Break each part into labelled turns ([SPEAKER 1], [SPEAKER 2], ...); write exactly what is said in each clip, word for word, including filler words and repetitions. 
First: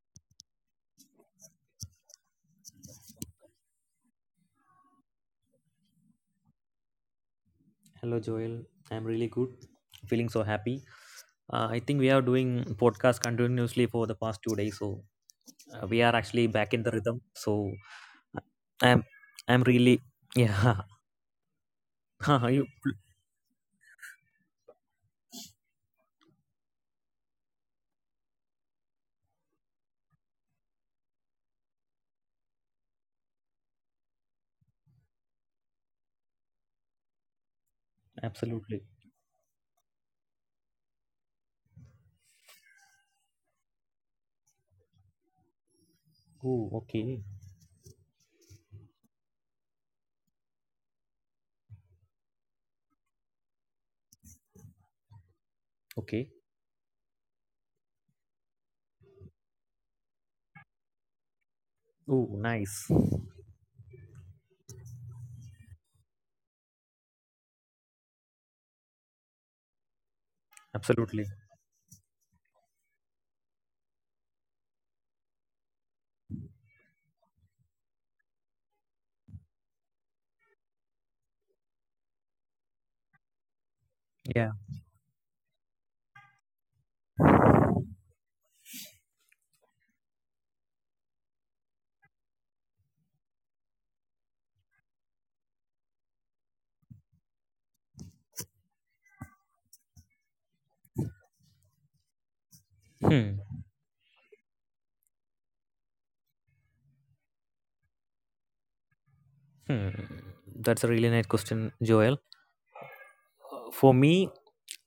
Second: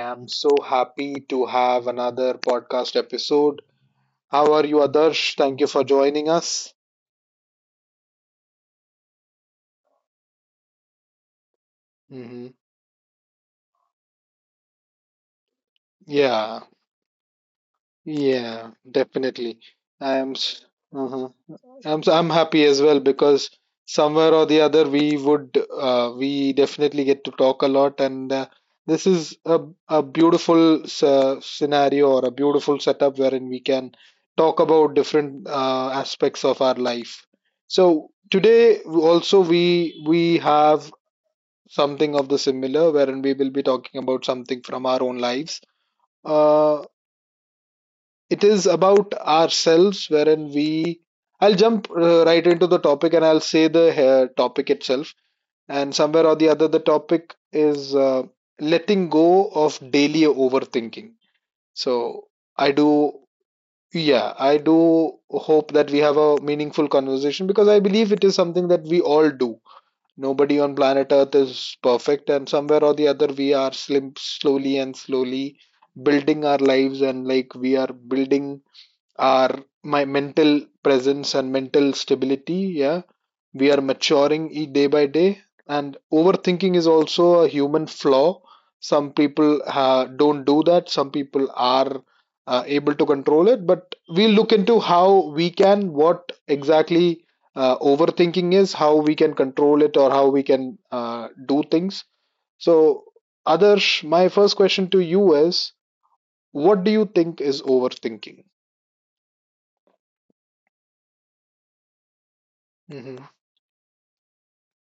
[SPEAKER 1] am so happy to have another podcast episode. How are you, Adarsh? Thank you for joining us.
[SPEAKER 2] Hello, Joel. I'm really good. Feeling so happy. Uh, I think we are
[SPEAKER 1] Hmm.
[SPEAKER 2] doing podcast continuously for the past two days, so uh, we are actually
[SPEAKER 1] Yeah,
[SPEAKER 2] back in the rhythm. So
[SPEAKER 1] yeah,
[SPEAKER 2] I'm,
[SPEAKER 1] definitely.
[SPEAKER 2] I'm really,
[SPEAKER 1] I am. s-
[SPEAKER 2] yeah.
[SPEAKER 1] Mhm. I'm so I'm
[SPEAKER 2] you
[SPEAKER 1] happy as well because somewhere or the other we would uh, we definitely get to talk a lot, and uh, this is a a beautiful uh, scenario, or a beautiful setup wherein we can talk about different uh, aspects of our life. So today
[SPEAKER 2] absolutely.
[SPEAKER 1] also we we have something of the similar, wherein we will be talking about something from our own lives.
[SPEAKER 2] Oh,
[SPEAKER 1] Uh,
[SPEAKER 2] okay,
[SPEAKER 1] it is about ourselves, wherein we I'll jump uh, right into the topic, and I'll say the uh, topic itself. And somewhere
[SPEAKER 2] okay.
[SPEAKER 1] or the other, the topic is uh, letting go of daily overthinking.
[SPEAKER 2] Oh,
[SPEAKER 1] So I
[SPEAKER 2] nice.
[SPEAKER 1] do yeah, I do hope that we have a meaningful conversation, because I believe it is something that we all do. Nobody on planet
[SPEAKER 2] Absolutely.
[SPEAKER 1] Earth is perfect, and somewhere or the other, we are slim slowly and slowly building our lives, and like we are building our my mental presence and mental stability. Yeah, we are maturing
[SPEAKER 2] Yeah.
[SPEAKER 1] each day by day. And overthinking is also a human flaw. Some people uh, don't do that, some people are uh, able to control it. But we'll look into how we can what exactly uh, overthinking is, how we can control it, or how we can uh, do things. So
[SPEAKER 2] Hmm.
[SPEAKER 1] Adarsh, my first question to you is, what do you think is overthinking?
[SPEAKER 2] Hmm. That's a really nice question, Joel. Uh, For me,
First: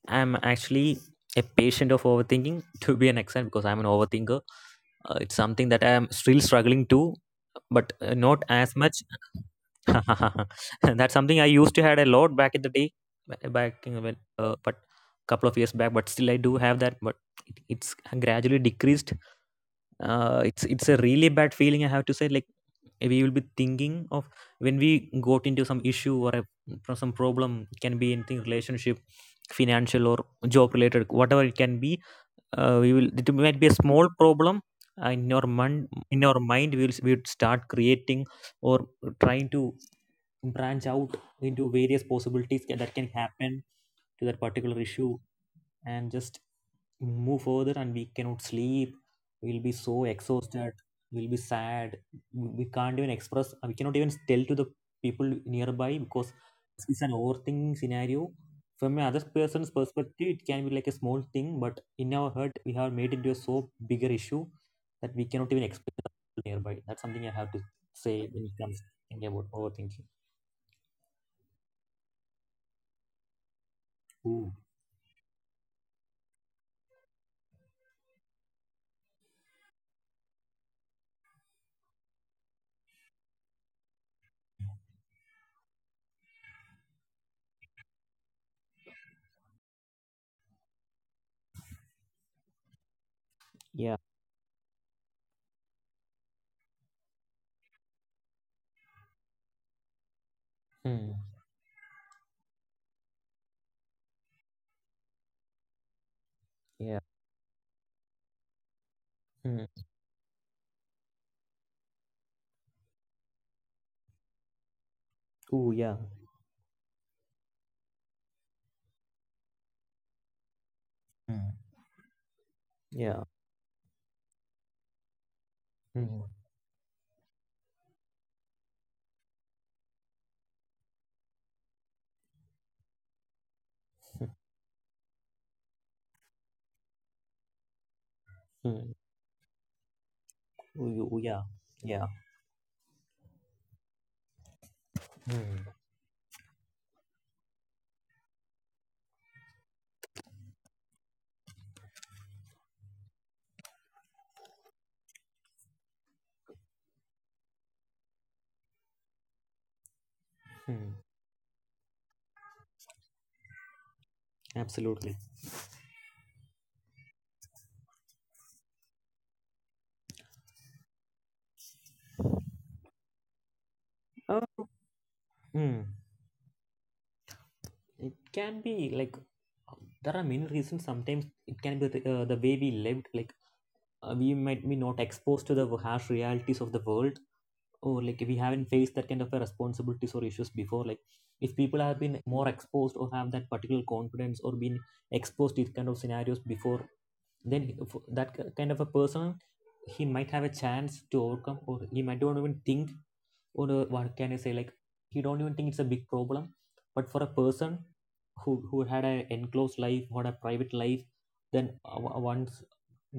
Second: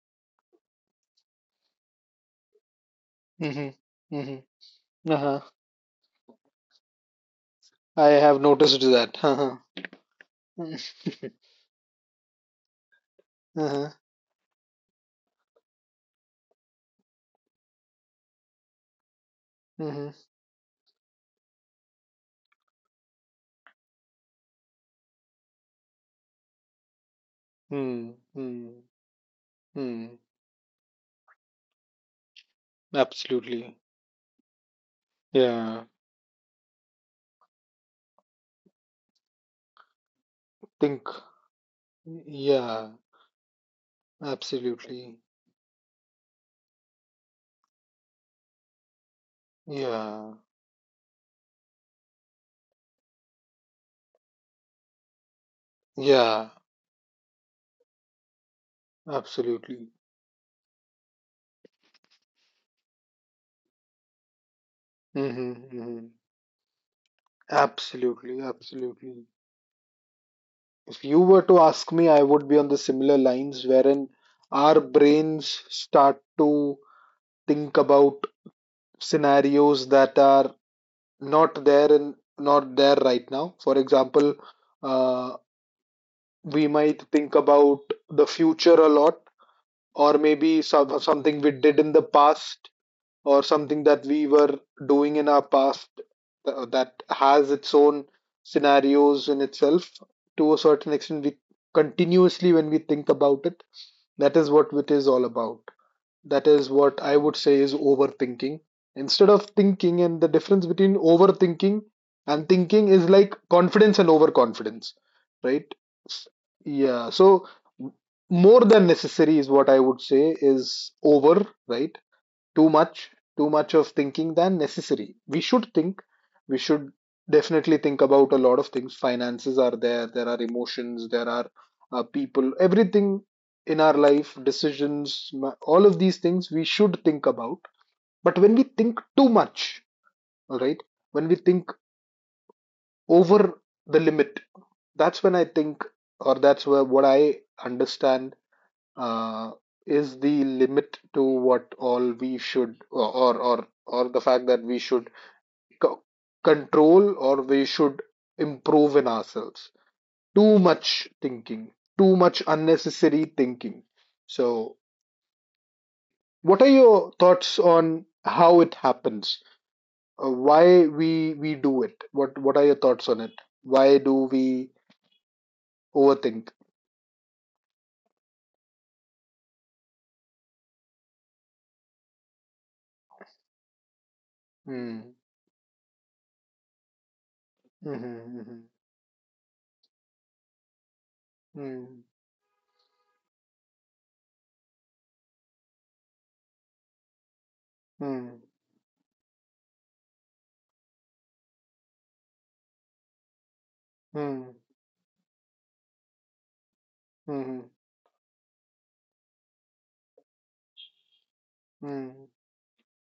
[SPEAKER 2] I'm actually a patient of overthinking to be an extent because
[SPEAKER 1] Mm-hmm.
[SPEAKER 2] I'm an overthinker.
[SPEAKER 1] Mm-hmm.
[SPEAKER 2] Uh, it's
[SPEAKER 1] Uh-huh.
[SPEAKER 2] something that I'm still struggling to, but
[SPEAKER 1] I
[SPEAKER 2] uh,
[SPEAKER 1] have
[SPEAKER 2] not as
[SPEAKER 1] noticed
[SPEAKER 2] much.
[SPEAKER 1] that. Uh-huh.
[SPEAKER 2] That's something I used to had a lot back in the day, ba- back
[SPEAKER 1] Uh-huh.
[SPEAKER 2] in when, uh, but couple of years back. But still, I do have that. But it, it's gradually decreased
[SPEAKER 1] Mm-hmm.
[SPEAKER 2] uh, it's it's a really bad feeling. I have to say, like, we will be thinking of when we got into some issue or a, pro- some problem. It can be
[SPEAKER 1] Hmm.
[SPEAKER 2] anything,
[SPEAKER 1] Hmm.
[SPEAKER 2] relationship, financial,
[SPEAKER 1] Hmm.
[SPEAKER 2] or job related, whatever it can be. Uh, we will it might be a
[SPEAKER 1] Absolutely.
[SPEAKER 2] small problem. Uh, in your
[SPEAKER 1] Yeah.
[SPEAKER 2] mind in our mind we will we would start creating or trying to branch
[SPEAKER 1] Think.
[SPEAKER 2] out into various possibilities
[SPEAKER 1] Yeah.
[SPEAKER 2] that can happen to that particular issue,
[SPEAKER 1] Absolutely.
[SPEAKER 2] and just move further. And we cannot sleep, we'll be so
[SPEAKER 1] Yeah.
[SPEAKER 2] exhausted, we'll be sad. We can't even express, uh, we cannot even tell to the people nearby because
[SPEAKER 1] Yeah.
[SPEAKER 2] it's an overthinking scenario. From another person's
[SPEAKER 1] Absolutely.
[SPEAKER 2] perspective, it can be like a small thing, but in our head we have made it into a so bigger issue that we cannot
[SPEAKER 1] Mm-hmm.
[SPEAKER 2] even express
[SPEAKER 1] Mm-hmm.
[SPEAKER 2] to people nearby. That's something I have to say when
[SPEAKER 1] Absolutely.
[SPEAKER 2] it comes to
[SPEAKER 1] Absolutely.
[SPEAKER 2] thinking about overthinking.
[SPEAKER 1] If you were to ask me, I would be on the similar lines, wherein
[SPEAKER 2] Ooh,
[SPEAKER 1] our brains start to think about scenarios that are not there in not there right now. For example, uh, we might think about the future a lot, or maybe some, something we did in the past, or something
[SPEAKER 2] yeah.
[SPEAKER 1] that we were doing in our past. Th- that has its own scenarios in itself. To a certain
[SPEAKER 2] Hmm.
[SPEAKER 1] extent, we continuously, when we think about it, that is what it is all about. That is
[SPEAKER 2] Yeah.
[SPEAKER 1] what I would say is overthinking. Instead of
[SPEAKER 2] Hmm.
[SPEAKER 1] thinking, and the difference between overthinking and thinking is like confidence and overconfidence, right?
[SPEAKER 2] Ooh, yeah.
[SPEAKER 1] S- Yeah, so more than necessary is what I would say is over,
[SPEAKER 2] Hmm.
[SPEAKER 1] right? too much
[SPEAKER 2] Yeah.
[SPEAKER 1] too much of thinking than necessary. We should think
[SPEAKER 2] Hmm.
[SPEAKER 1] we should definitely think about a lot of things. Finances are there, there are emotions, there are uh, people, everything, in our life decisions. All of these things we should think about. But when we
[SPEAKER 2] Hmm.
[SPEAKER 1] think too much, all right,
[SPEAKER 2] Oh,
[SPEAKER 1] when we
[SPEAKER 2] yeah,
[SPEAKER 1] think
[SPEAKER 2] yeah.
[SPEAKER 1] over the limit, that's when I
[SPEAKER 2] Hmm.
[SPEAKER 1] think, or that's where what I understand uh, is the limit to what all we should, or or or the fact that we should co- control, or we should improve in ourselves. Too
[SPEAKER 2] Hmm.
[SPEAKER 1] much thinking, too much unnecessary thinking. So
[SPEAKER 2] Absolutely.
[SPEAKER 1] what are your thoughts on how it happens? Uh, why we we do it? What what are your thoughts on it? Why do
[SPEAKER 2] Uh,
[SPEAKER 1] we
[SPEAKER 2] Hmm.
[SPEAKER 1] overthink?
[SPEAKER 2] It can be like, there are many reasons. Sometimes it can be the, uh, the way we lived. Like, uh, we might be not
[SPEAKER 1] Hmm.
[SPEAKER 2] exposed to the harsh realities of the world,
[SPEAKER 1] Hmm.
[SPEAKER 2] or like we
[SPEAKER 1] Hmm.
[SPEAKER 2] haven't faced that kind of a responsibilities or issues before. Like, if people have
[SPEAKER 1] Mm-hmm.
[SPEAKER 2] been more exposed or have that particular confidence, or been exposed to these kind of scenarios before, then he- for that
[SPEAKER 1] Hmm.
[SPEAKER 2] ki- kind of a person, he might have a chance to overcome, or he might not even think. Or uh, what can I
[SPEAKER 1] Hmm.
[SPEAKER 2] say?
[SPEAKER 1] Hmm.
[SPEAKER 2] Like, he don't even think it's a big problem. But for a
[SPEAKER 1] Hmm.
[SPEAKER 2] person who who had an enclosed life, had a private life, then uh,
[SPEAKER 1] Hmm.
[SPEAKER 2] once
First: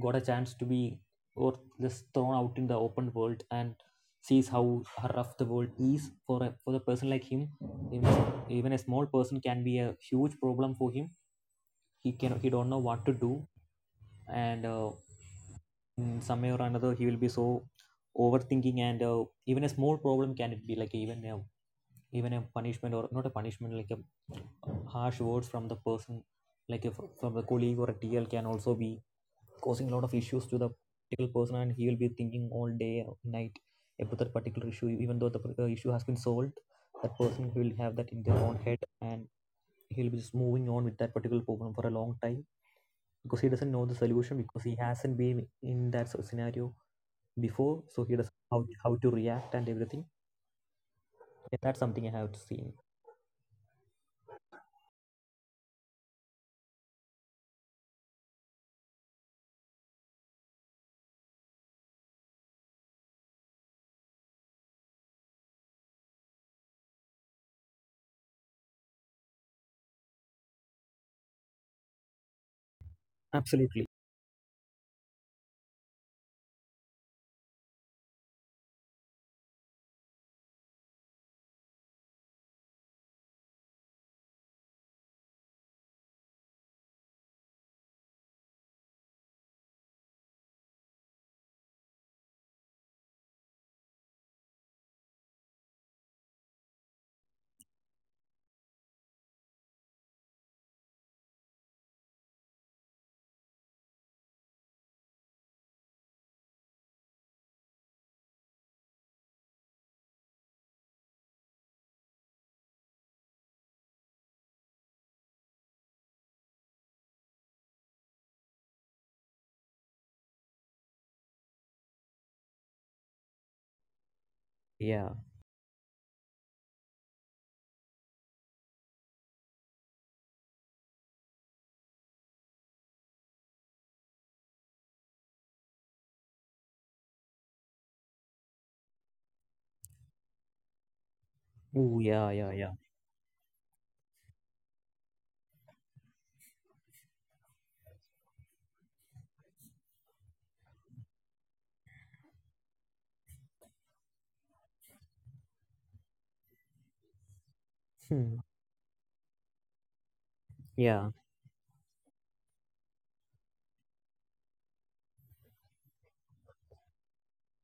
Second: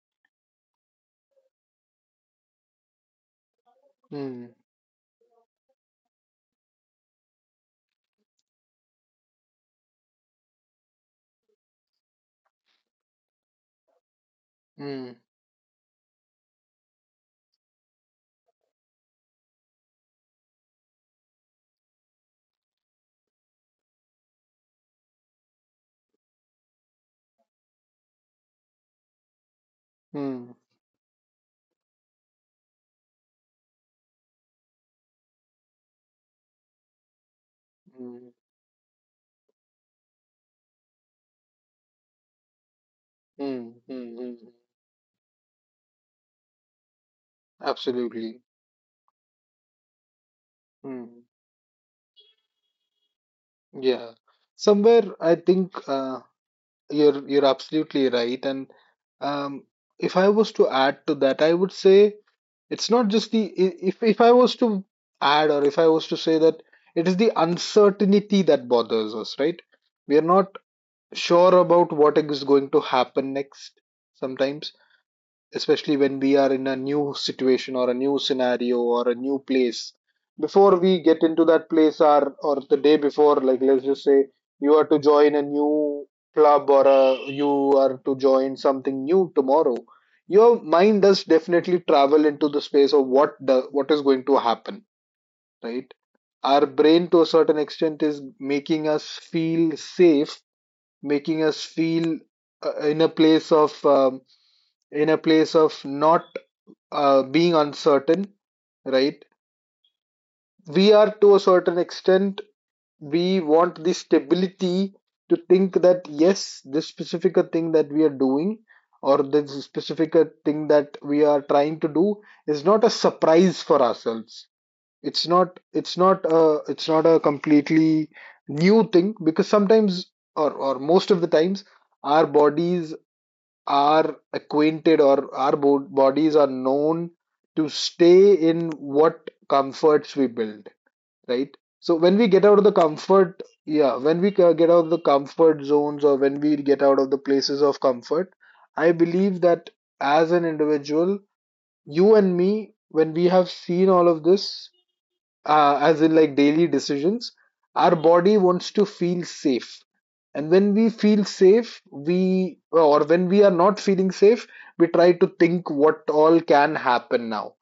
[SPEAKER 2] got a chance to be, or just thrown out in the open world, and
[SPEAKER 1] Hmm.
[SPEAKER 2] sees how how rough the world is for a for the person like him. Even even a small person can be a huge problem for him. He can he don't know what to do. And uh,
[SPEAKER 1] Mm,
[SPEAKER 2] in some way or another, he will be so overthinking. And uh, even a small problem, can it be like even a even a punishment, or not a punishment, like a harsh words from the person, like if from a colleague or a T L, can also be causing a lot of issues
[SPEAKER 1] mm,
[SPEAKER 2] to the particular person. And he will be thinking all day or night about that particular issue, even though the uh, issue has been solved. That person will have that in
[SPEAKER 1] mm,
[SPEAKER 2] their own head, and he'll be just moving on with that particular problem for a long time, because he doesn't know
[SPEAKER 1] mm,
[SPEAKER 2] the
[SPEAKER 1] mm,
[SPEAKER 2] solution,
[SPEAKER 1] mm.
[SPEAKER 2] because he hasn't been in that scenario before, so he doesn't
[SPEAKER 1] Absolutely.
[SPEAKER 2] know how, how to react and everything.
[SPEAKER 1] Mm,
[SPEAKER 2] Yeah, that's something I have seen.
[SPEAKER 1] yeah. Somewhere I think uh, you're you're absolutely right. And um, if I was to add to that, I would say it's not just the i- if if I was to add, or if I was to say that it is the uncertainty that bothers us, right? We are not sure about what is going to happen next.
[SPEAKER 2] Absolutely.
[SPEAKER 1] Sometimes, especially when we are in a new situation, or a new scenario, or a new place, before we get into that place, or or the day before, like, let's just say you are to join a new club, or a, you are to join something new tomorrow. Your mind does definitely travel into the space of what the what is going to happen, right? Our brain, to a certain extent, is making us feel safe, making us feel uh, in a place of, um, in a place of not uh, being uncertain, right? We are, to a certain extent, we want the stability to think that yes, this specific thing that we are doing, or this specific thing that we are trying to do, is not a surprise for ourselves.
[SPEAKER 2] Yeah.
[SPEAKER 1] It's not, it's not, a, it's not a completely new thing, because sometimes, or, or most of the times, our bodies are acquainted, or our bo- bodies are known to stay in what comforts we build, right? So
[SPEAKER 2] Oh
[SPEAKER 1] when we
[SPEAKER 2] yeah,
[SPEAKER 1] get
[SPEAKER 2] yeah,
[SPEAKER 1] out of
[SPEAKER 2] yeah.
[SPEAKER 1] the comfort, yeah, when we ca- get out of the comfort zones, or when we get out of the places of comfort, I believe that as an individual, you and me, when we have seen all of this, uh, as in, like, daily decisions, our
[SPEAKER 2] Hmm.
[SPEAKER 1] body wants to feel safe. And when we
[SPEAKER 2] Yeah,
[SPEAKER 1] feel safe, we or when we are not feeling safe, we try to think what all can happen now,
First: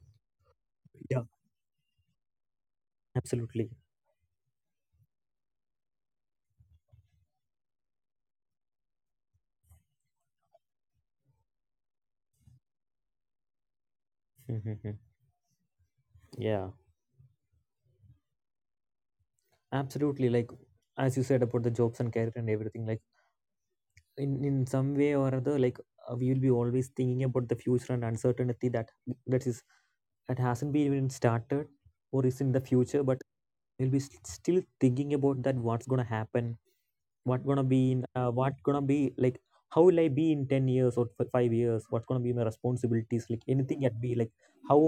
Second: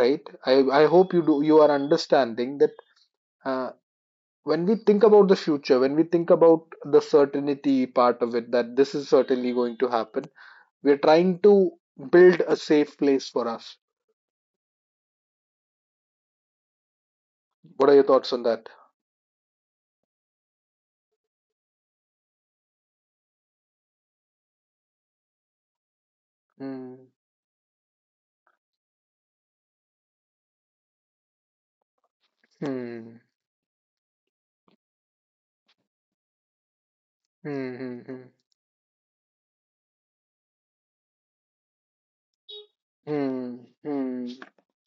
[SPEAKER 1] right? I i hope
[SPEAKER 2] yeah,
[SPEAKER 1] you do you are understanding that.
[SPEAKER 2] absolutely.
[SPEAKER 1] uh, when we think about the future, when we think about the certainty part of it, that this is certainly going to happen, we are trying to build a safe place for us.
[SPEAKER 2] Mhm. Yeah,
[SPEAKER 1] What are your thoughts on that?
[SPEAKER 2] absolutely. Like, as you said about the jobs and career and everything, like, in in some way or other, like, uh, we will be always
[SPEAKER 1] Hmm.
[SPEAKER 2] thinking about the future and uncertainty, that that is that hasn't been even started or is in the future.
[SPEAKER 1] Hmm.
[SPEAKER 2] But we'll be s- still thinking about that, what's gonna happen, what gonna
[SPEAKER 1] Hmm.
[SPEAKER 2] be
[SPEAKER 1] Hmm.
[SPEAKER 2] in
[SPEAKER 1] Hmm.
[SPEAKER 2] uh, what gonna be like, how will I be in ten years or f- five years, what gonna be my responsibilities, like
[SPEAKER 1] Hmm.
[SPEAKER 2] anything at be
[SPEAKER 1] Hmm.
[SPEAKER 2] like, how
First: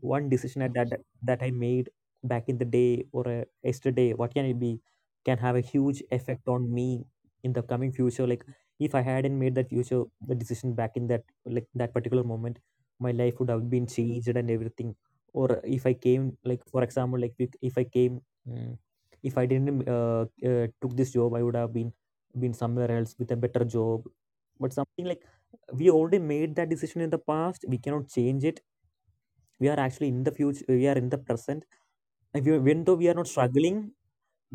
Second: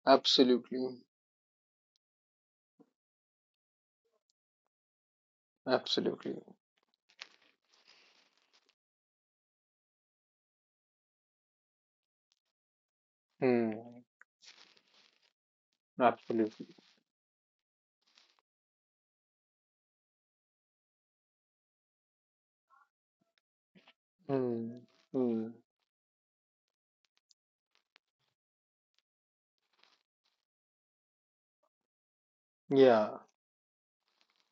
[SPEAKER 2] one decision at that
[SPEAKER 1] Absolutely.
[SPEAKER 2] that I made back in the day or uh, yesterday, what can it be, can have a huge
[SPEAKER 1] Absolutely.
[SPEAKER 2] effect on me in the coming future. Like, if I hadn't made that future the decision back in that, like that particular moment, my life would have
[SPEAKER 1] Hmm.
[SPEAKER 2] been changed and everything. Or if I came, like
[SPEAKER 1] Absolutely.
[SPEAKER 2] for example like if if I came, mm, if I didn't uh, uh, took this job, I would have been been somewhere else with a better job. But
[SPEAKER 1] Mm,
[SPEAKER 2] something like,
[SPEAKER 1] mm,
[SPEAKER 2] we already made that decision in the past, we cannot change it. We are actually in the future, we are in the present. If you even though we are
[SPEAKER 1] yeah.
[SPEAKER 2] not struggling,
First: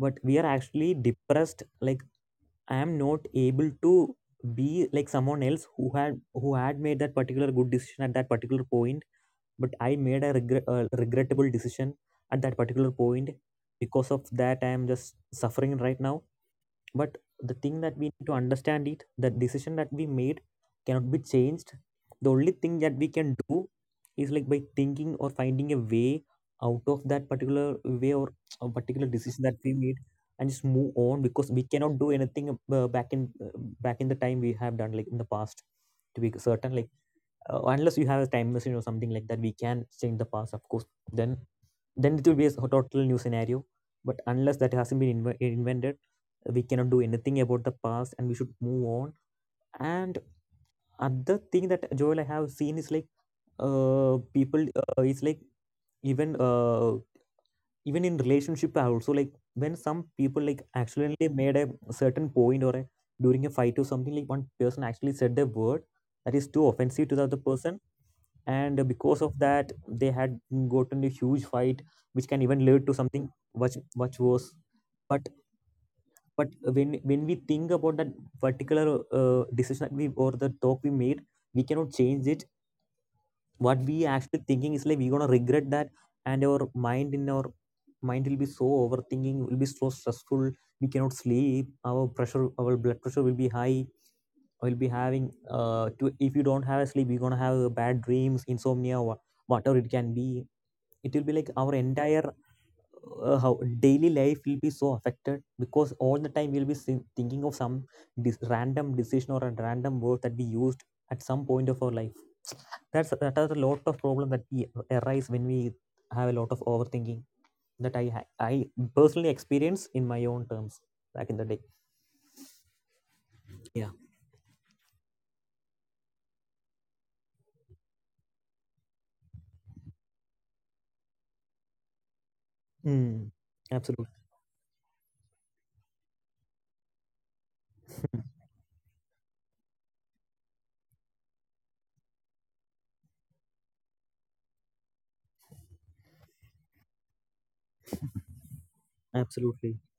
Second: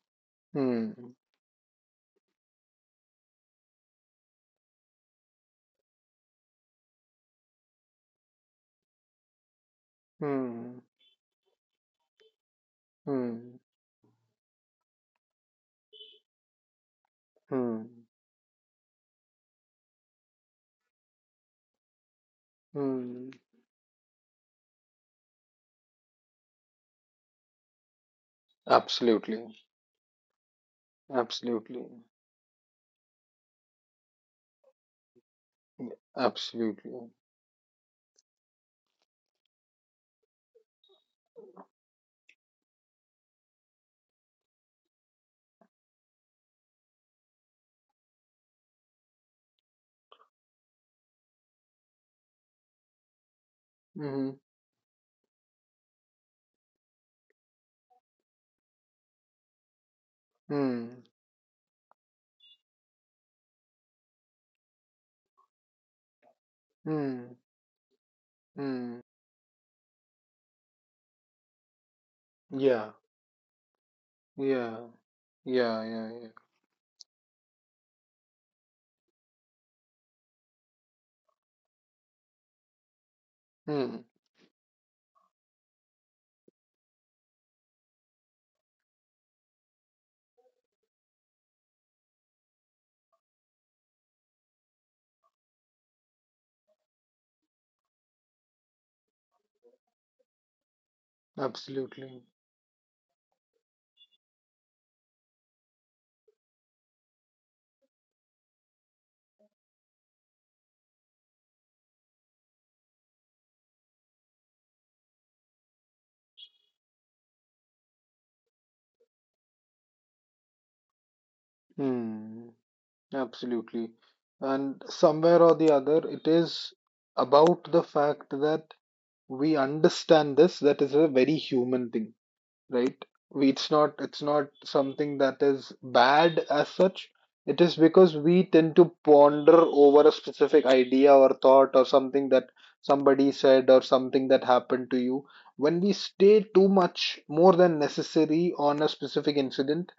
[SPEAKER 2] but we are actually
[SPEAKER 1] Mm,
[SPEAKER 2] depressed. Like, I am not able to be like someone else who had who had made that particular good decision at that particular point. But I made a regret,
[SPEAKER 1] mm,
[SPEAKER 2] uh, regrettable decision at that particular point.
[SPEAKER 1] mm,
[SPEAKER 2] Because of that, I am just suffering right now. But the thing that
[SPEAKER 1] mm,
[SPEAKER 2] we need to understand it, the decision that we made cannot be changed. The only thing that we
[SPEAKER 1] mm.
[SPEAKER 2] can do is, like, by thinking or finding a way out of that particular way, or a particular decision that
[SPEAKER 1] Absolutely.
[SPEAKER 2] we made, and just move on. Because we
[SPEAKER 1] Absolutely.
[SPEAKER 2] cannot do anything, uh, back in uh, back in the time we have done, like in the past.
[SPEAKER 1] Yeah.
[SPEAKER 2] To be certain, like,
[SPEAKER 1] Absolutely.
[SPEAKER 2] uh, unless you have a time machine or something like that, we can change the past, of course. then then it will be a total new scenario. But unless that hasn't been inve- invented, we cannot do anything about the past, and we should move on. And other thing that Joel I have seen is like, uh
[SPEAKER 1] Mm-hmm.
[SPEAKER 2] people uh, it's like, even uh even in relationship I also, like when some people like
[SPEAKER 1] Mm,
[SPEAKER 2] accidentally made a certain point or a, during a fight or something, like one person actually said a word that is too offensive to the
[SPEAKER 1] mm,
[SPEAKER 2] other person. And
[SPEAKER 1] mm.
[SPEAKER 2] because of that, they had gotten a huge fight, which can even lead
[SPEAKER 1] Yeah.
[SPEAKER 2] to something much much worse.
[SPEAKER 1] Yeah.
[SPEAKER 2] But
[SPEAKER 1] Yeah. Yeah. Yeah.
[SPEAKER 2] but when when we think about that particular uh, decision that we or the talk we made, we cannot change it. What we
[SPEAKER 1] Mm,
[SPEAKER 2] actually thinking is like, we're gonna regret that. And our mind in our mind will be so overthinking, will be so stressful. We cannot sleep, our pressure, our blood pressure will be high, will be having uh to, if you don't have a sleep you're gonna have uh, bad dreams, insomnia, wha- whatever it can be. It will be like our
[SPEAKER 1] absolutely.
[SPEAKER 2] entire uh, how daily life will be so affected, because all the time we'll be sin- thinking of some dis- random decision or a random word that we used at some point of our life. That's that are a lot of problem that we arise when we have a lot of overthinking, that i ha- I personally experience in my own terms back in the day.
[SPEAKER 1] Mm,
[SPEAKER 2] Yeah.
[SPEAKER 1] absolutely. And somewhere or the other, it is about the fact that we understand this, that is a very human thing, right?
[SPEAKER 2] Mm.
[SPEAKER 1] We, it's not
[SPEAKER 2] Absolutely.
[SPEAKER 1] it's not something that is bad as such. It is because we tend to ponder over a specific idea or thought, or something that somebody said, or something that happened to you. When we stay too much more than necessary on a specific
[SPEAKER 2] Absolutely.
[SPEAKER 1] incident,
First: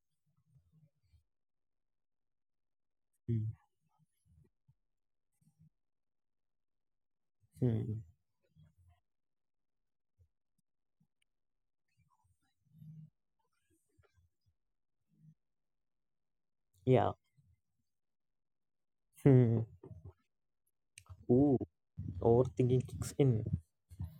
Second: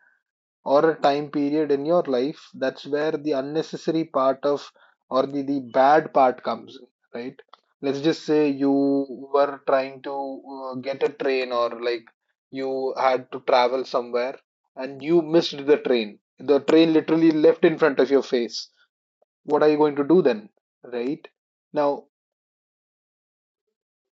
[SPEAKER 1] or a time period in your life, that's where the
[SPEAKER 2] Mm.
[SPEAKER 1] unnecessary part of or the, the bad part comes in, right? Let's
[SPEAKER 2] Mm.
[SPEAKER 1] just say you were trying to uh, get a train, or like, you had to travel somewhere, and you missed the train. The train
[SPEAKER 2] Yeah.
[SPEAKER 1] literally left in front of your face.
[SPEAKER 2] Mm.
[SPEAKER 1] What are you going to do then, right?
[SPEAKER 2] Ooh,
[SPEAKER 1] Now,
[SPEAKER 2] overthinking kicks in.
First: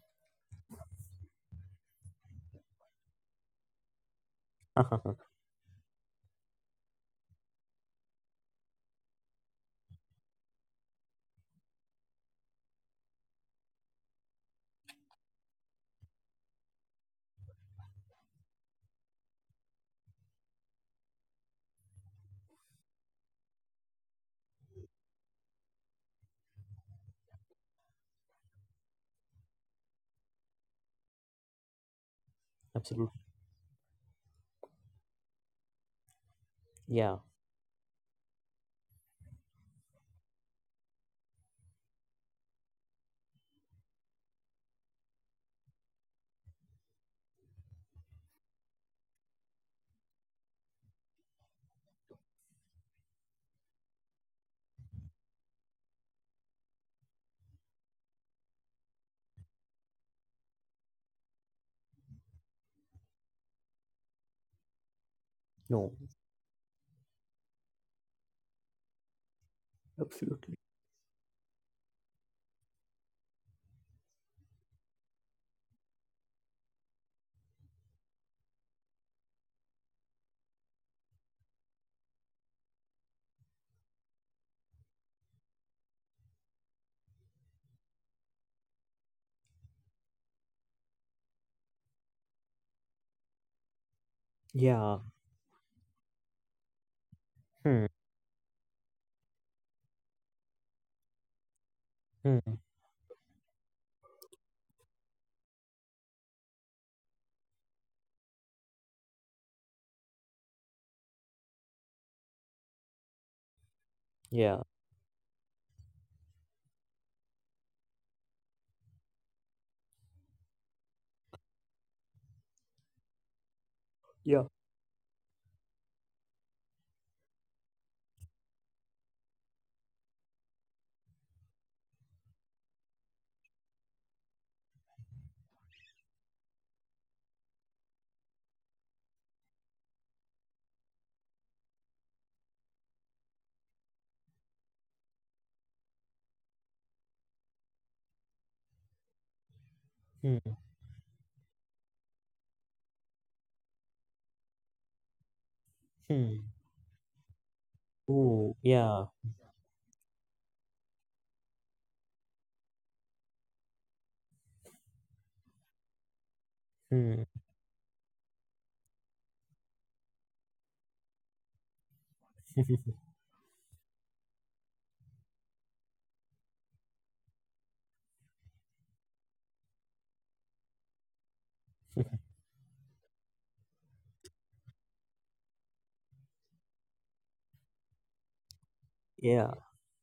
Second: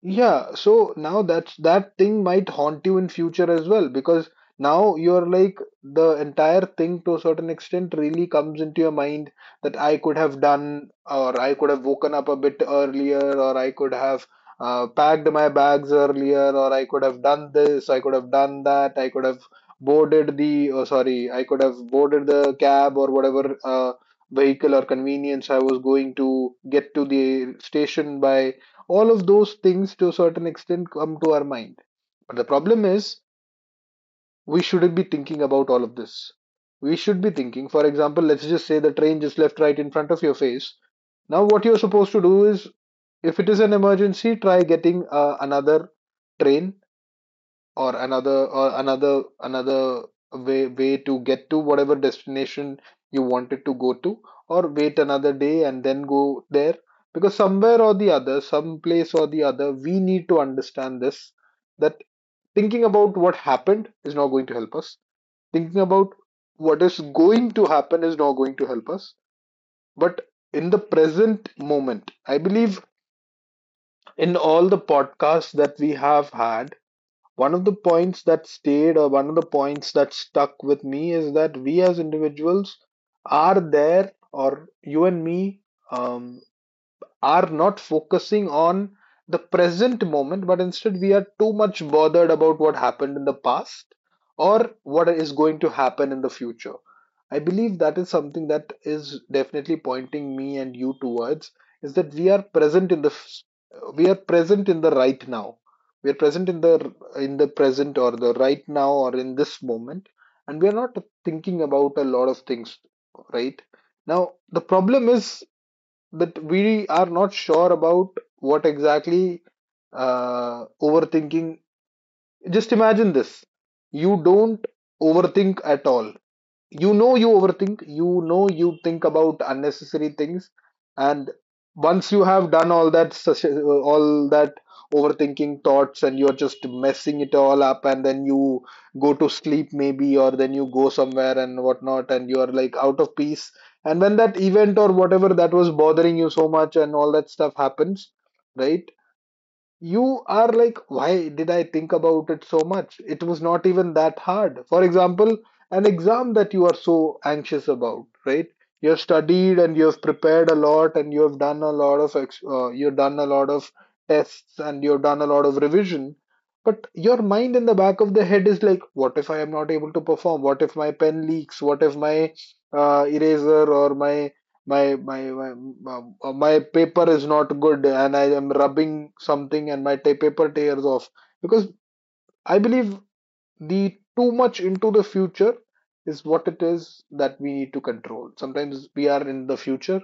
[SPEAKER 1] yeah, so now that's that thing might haunt you in future as well, because now you're like, the entire thing, to a certain extent, really comes into your mind, that I could have done, or I could have woken up a bit earlier, or I could have uh, packed my bags earlier, or I could have done this, I could have done that, I could have boarded the oh, sorry, I could have boarded the cab, or whatever uh, vehicle or convenience I was going to get to the station by. All of those things, to a certain extent, come to our mind. But the problem
[SPEAKER 2] Absolutely.
[SPEAKER 1] is, we shouldn't be thinking about all of this. We
[SPEAKER 2] Yeah.
[SPEAKER 1] should be thinking, for example, let's just say the train just left right in front of your face. Now what you're supposed to do is, if it is an emergency, try getting uh, another train, or another or another another way way to get to whatever destination you wanted to go to, or wait another day and then go there. Because somewhere or the other, some place or the other, we need to understand this, that thinking about what happened is not going to help us, thinking
[SPEAKER 2] No.
[SPEAKER 1] about what is going to happen is not going to help us, but
[SPEAKER 2] Absolutely.
[SPEAKER 1] in the present moment, I believe, in all the podcasts that we have had, one of the points that stayed, or one of the points that stuck with me, is that we as individuals are there, or you and me, um, are not focusing on the present moment, but instead we are too much bothered about what happened in the past or
[SPEAKER 2] Yeah.
[SPEAKER 1] what is going to happen in the future. I believe
[SPEAKER 2] Hmm.
[SPEAKER 1] that is something that is definitely pointing me and you towards, is that we
[SPEAKER 2] Hmm.
[SPEAKER 1] are present in the f- we are present in the right now. We are present in the in the present, or the right now, or in this moment, and we are not thinking about a lot of things right now. The
[SPEAKER 2] Yeah.
[SPEAKER 1] problem is that we are not sure about what exactly uh, overthinking. Just imagine this: you
[SPEAKER 2] Yeah.
[SPEAKER 1] don't overthink at all you know you overthink, you know you think about unnecessary things. And once you have done all that such- uh, all that overthinking thoughts and you're just messing it all up, and then you go to sleep maybe, or then you go somewhere and whatnot, and you're like out of peace. And when that event or whatever that was bothering you so much and all that stuff happens, right, you are
[SPEAKER 2] Hmm.
[SPEAKER 1] like, why did I think about it so much? It was not even that hard. For example, an exam
[SPEAKER 2] Hmm.
[SPEAKER 1] that you are so anxious about, right?
[SPEAKER 2] Ooh.
[SPEAKER 1] You have
[SPEAKER 2] Yeah.
[SPEAKER 1] studied and you have prepared a lot and you have done a lot of ex- uh, you've done a lot of tests, and you've done a lot of revision. But your
[SPEAKER 2] Hmm.
[SPEAKER 1] mind in the back of the head is like, what if I am not able to perform? What if my pen leaks? What if my uh, eraser or my my my my, uh, my paper is not good and I am rubbing something and my ta- paper tears off, because I believe the too much into the future is what it is that we need to control. Sometimes we are in
[SPEAKER 2] Yeah.
[SPEAKER 1] the future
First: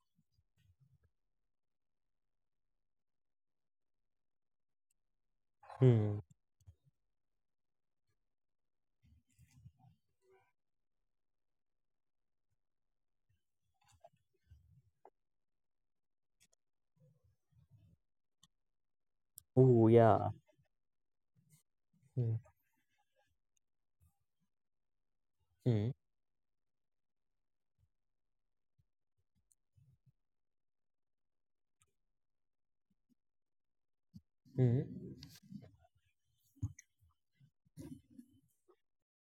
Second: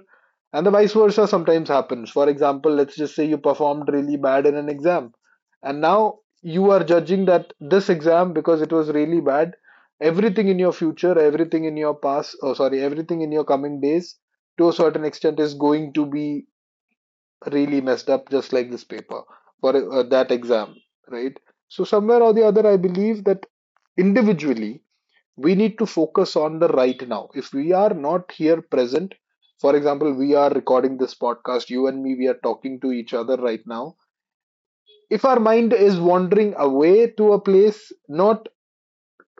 [SPEAKER 1] and the vice versa sometimes happens. For example, let's just say you performed really bad in an exam, and now
[SPEAKER 2] Hmm.
[SPEAKER 1] you are judging that this exam, because it was really bad, everything in your future, everything in your past, oh sorry, everything in your coming days to a certain extent is going to be really messed up, just like this paper for
[SPEAKER 2] Ooh.
[SPEAKER 1] uh, that
[SPEAKER 2] Yeah.
[SPEAKER 1] exam, right? So somewhere or
[SPEAKER 2] Hmm.
[SPEAKER 1] the other, I believe that individually we need to
[SPEAKER 2] Hmm.
[SPEAKER 1] focus on the right now. If we are not here present, for example, we are recording this podcast, you and me, we are talking to each other right now.
[SPEAKER 2] Hmm.
[SPEAKER 1] If our mind is wandering away to a place not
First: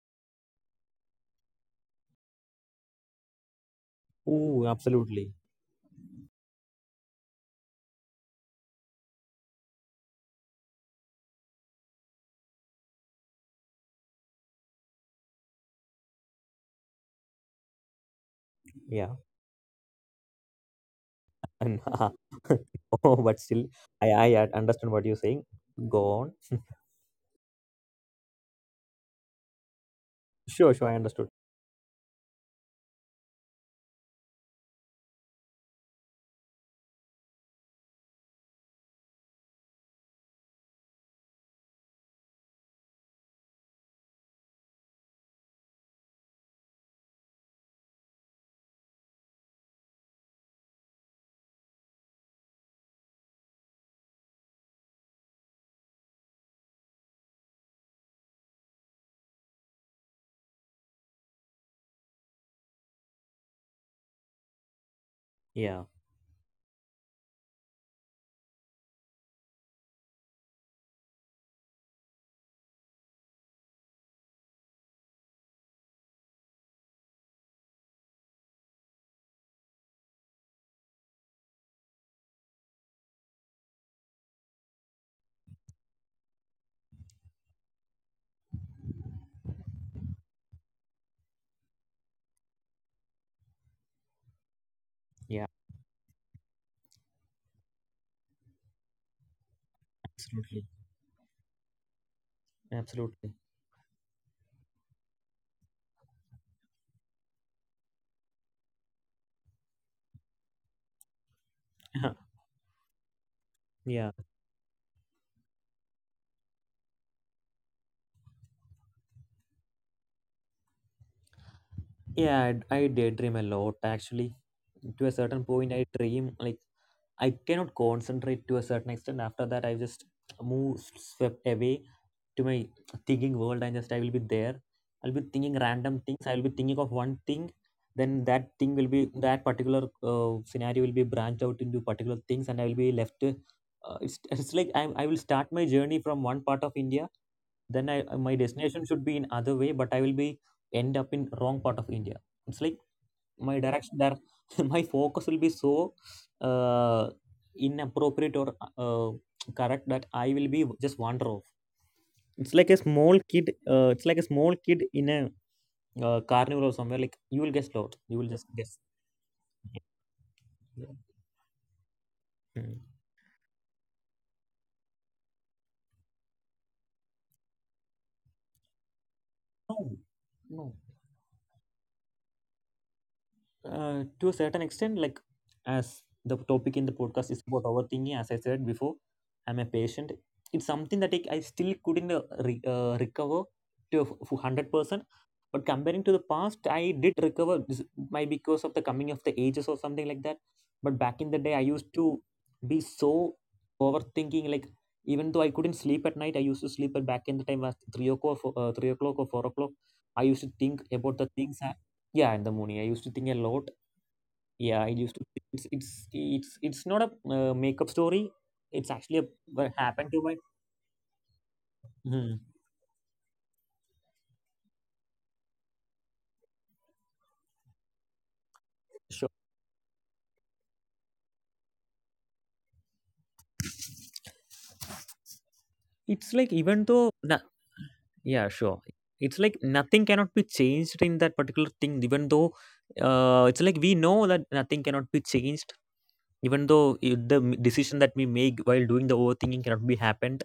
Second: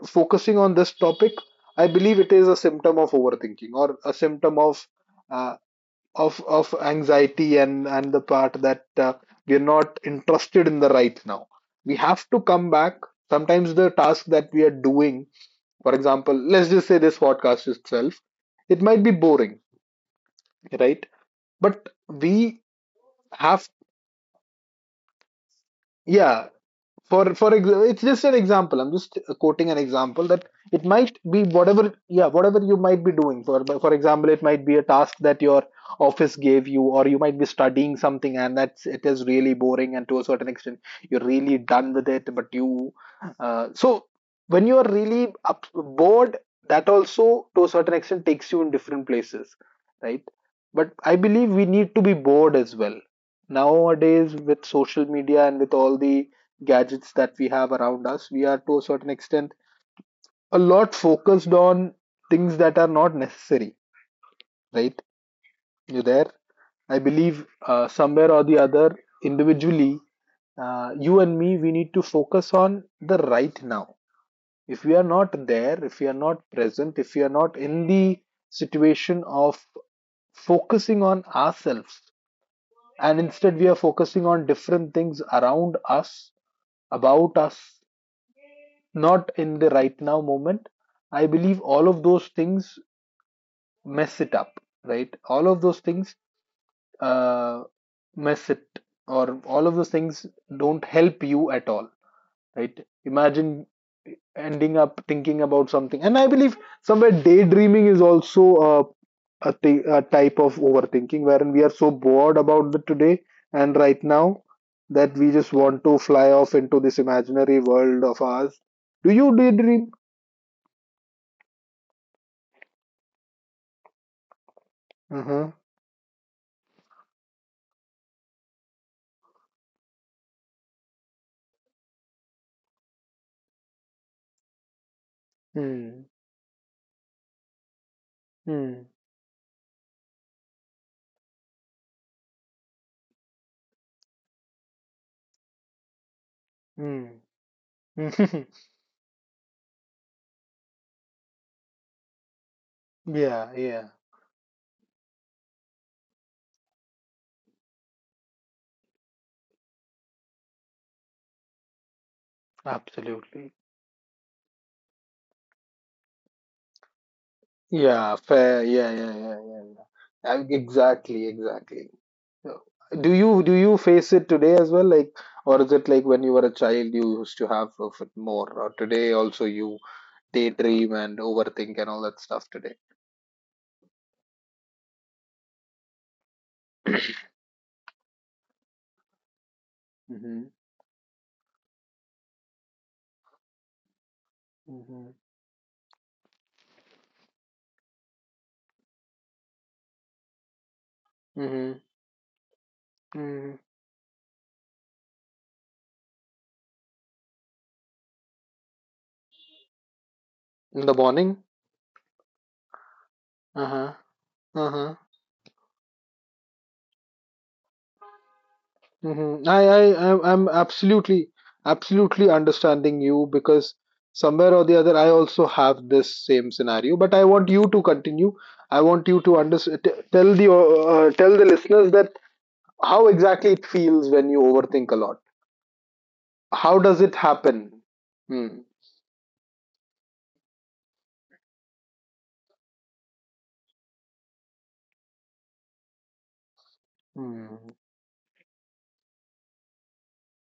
[SPEAKER 1] focusing on this topic, I believe it is a symptom of overthinking or a symptom
[SPEAKER 2] Ooh.
[SPEAKER 1] of
[SPEAKER 2] Absolutely.
[SPEAKER 1] uh, of of anxiety, and and the part that uh, we are not interested in the right now, we have to come back. Sometimes the task that we are doing, for example, let's just say this podcast itself, it might be
[SPEAKER 2] Yeah.
[SPEAKER 1] boring, right?
[SPEAKER 2] And
[SPEAKER 1] But we
[SPEAKER 2] oh, but still,
[SPEAKER 1] have,
[SPEAKER 2] I I uh, understand what you're saying. Go on.
[SPEAKER 1] yeah, for for example, it's just an example, I'm just quoting an example that
[SPEAKER 2] Sure.
[SPEAKER 1] it
[SPEAKER 2] Sure. I
[SPEAKER 1] might
[SPEAKER 2] understood.
[SPEAKER 1] be whatever, yeah, whatever you might be doing. For for example, it might be a task that your office gave you, or you might be studying something, and that's, it is really boring and to a certain extent you're really done with it, but you uh, so when you are really up, bored, that also to a certain extent takes you in different places, right? But I believe we need to be bored as well. Nowadays, with social media and with all the gadgets that we have around us, we are to a certain extent a lot focused on things that are not necessary, right?
[SPEAKER 2] Yeah.
[SPEAKER 1] You there? I believe uh, somewhere or the other, individually, uh, you and me, we need to focus on the right now. If we are not there, if we are not present, if we are not in the situation of focusing on ourselves, and instead we are focusing on different things around us, about us, not in the right now moment. I believe all of those things mess it up, right?
[SPEAKER 2] Yeah.
[SPEAKER 1] All of those things uh, mess it, or all of those things
[SPEAKER 2] Absolutely.
[SPEAKER 1] don't help you at all, right?
[SPEAKER 2] Absolutely.
[SPEAKER 1] Imagine ending up thinking about something. And I believe somewhere daydreaming is also a a, thi- a type of overthinking, wherein we are so bored about the today and right
[SPEAKER 2] Yeah.
[SPEAKER 1] now that we just want to fly off into this imaginary world of ours. Do you daydream?
[SPEAKER 2] Yeah. I, I daydream a lot actually. To a certain
[SPEAKER 1] Uh-huh.
[SPEAKER 2] point, I dream like I cannot concentrate to a certain extent. After that, I just move swept away to my thinking world, and just I will be there. I'll be thinking random
[SPEAKER 1] Mm,
[SPEAKER 2] things. I'll be thinking of one thing. Then that thing will
[SPEAKER 1] mm,
[SPEAKER 2] be that particular uh, scenario will be branched out into particular things, and I will be left. Uh, it's, it's like I, I will start my journey from one part of India. Then I my
[SPEAKER 1] mm.
[SPEAKER 2] destination should be in other way, but I will be end up in wrong part of India. It's like
[SPEAKER 1] Yeah,
[SPEAKER 2] my
[SPEAKER 1] yeah,
[SPEAKER 2] direction there, my focus will be so uh, inappropriate or uh, correct, that I will be just wander off. It's like a small kid,
[SPEAKER 1] absolutely.
[SPEAKER 2] uh, it's like a small kid in a uh, carnival or somewhere, like you will guess lot, you
[SPEAKER 1] Yeah,
[SPEAKER 2] will just
[SPEAKER 1] fair.
[SPEAKER 2] guess.
[SPEAKER 1] Yeah, yeah, yeah, yeah, yeah. Uh,
[SPEAKER 2] Yeah.
[SPEAKER 1] Exactly, exactly. So,
[SPEAKER 2] Mm.
[SPEAKER 1] do you do you face it today as well? Like, or is it like when you were a child, you used to have of it more, or today also you
[SPEAKER 2] No. No,
[SPEAKER 1] daydream and overthink and all that stuff today?
[SPEAKER 2] uh, to a certain extent, like, as the topic in the podcast is about overthinking, as I said before, I'm a patient.
[SPEAKER 1] Mm-hmm.
[SPEAKER 2] It's something that I, I still couldn't uh, re, uh, recover to a f- hundred percent.
[SPEAKER 1] Mm-hmm.
[SPEAKER 2] But comparing to the past, I did recover. This might be because of the coming of the ages or something like that. But back in the day, I
[SPEAKER 1] Mm-hmm.
[SPEAKER 2] used to be so
[SPEAKER 1] Mm-hmm.
[SPEAKER 2] overthinking. Like even though I couldn't sleep at night, I used to sleep at back in the time at three o'clock, or four- uh, three o'clock or four o'clock. I used to think
[SPEAKER 1] In the
[SPEAKER 2] about the
[SPEAKER 1] morning?
[SPEAKER 2] things. I, yeah, in the morning, I used to think a lot,
[SPEAKER 1] Uh-huh.
[SPEAKER 2] yeah, I
[SPEAKER 1] Uh-huh.
[SPEAKER 2] used to. It's it's it's it's not a uh, makeup story. It's actually a,
[SPEAKER 1] Mm-hmm. I,
[SPEAKER 2] what
[SPEAKER 1] I,
[SPEAKER 2] happened
[SPEAKER 1] I'm
[SPEAKER 2] to my.
[SPEAKER 1] I'm absolutely, absolutely
[SPEAKER 2] Mhm.
[SPEAKER 1] understanding you, because somewhere or the other, I also have this same scenario. But I want you to continue. I want you
[SPEAKER 2] Sure.
[SPEAKER 1] to under t- tell the uh, uh, tell the listeners that how exactly it feels when you overthink a lot.
[SPEAKER 2] It's like even
[SPEAKER 1] How does
[SPEAKER 2] though
[SPEAKER 1] it
[SPEAKER 2] na-
[SPEAKER 1] happen?
[SPEAKER 2] yeah,
[SPEAKER 1] Mm.
[SPEAKER 2] sure, it's like nothing cannot be changed in that particular thing, even though uh, it's like we know that nothing cannot be changed, even though i- the m-
[SPEAKER 1] Mm.
[SPEAKER 2] decision that we make while doing the overthinking cannot be happened,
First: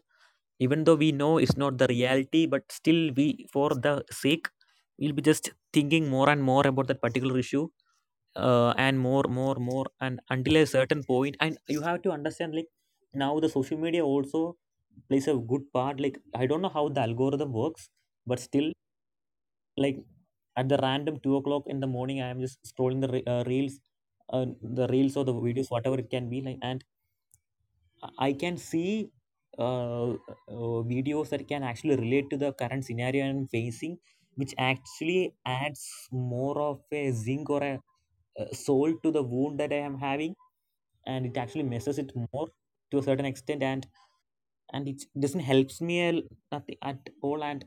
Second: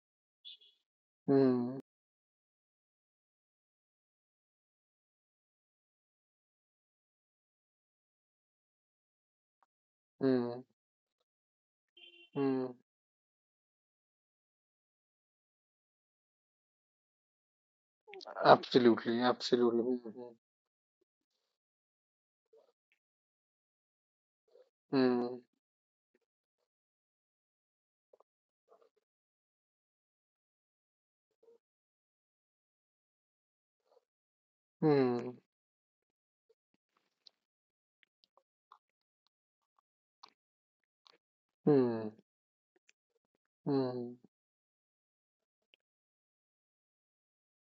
[SPEAKER 2] even though we know it's not
[SPEAKER 1] Mm.
[SPEAKER 2] the reality, but still we, for the sake, we'll be just thinking more and more about that particular issue, uh, and more more more and until
[SPEAKER 1] Mm.
[SPEAKER 2] a certain point, and you have to understand like
[SPEAKER 1] Mm.
[SPEAKER 2] now the social media also plays a good part. Like I don't know how the algorithm works, but still,
[SPEAKER 1] Absolutely,
[SPEAKER 2] like,
[SPEAKER 1] absolutely.
[SPEAKER 2] at the random two o'clock in the morning, I am just scrolling the re- uh, reels. uh, the reels or the
[SPEAKER 1] Mm.
[SPEAKER 2] videos, whatever it can be, like. And I can see uh, uh, videos that can actually relate to the current scenario I'm facing, which
[SPEAKER 1] Mm.
[SPEAKER 2] actually adds more of a zinc or a, uh salt to the wound that I am having, and it actually messes
[SPEAKER 1] Mm.
[SPEAKER 2] it more to a certain extent.
[SPEAKER 1] Mm.
[SPEAKER 2] and
[SPEAKER 1] Mm.
[SPEAKER 2] and it doesn't helps me a l- nothing at all. And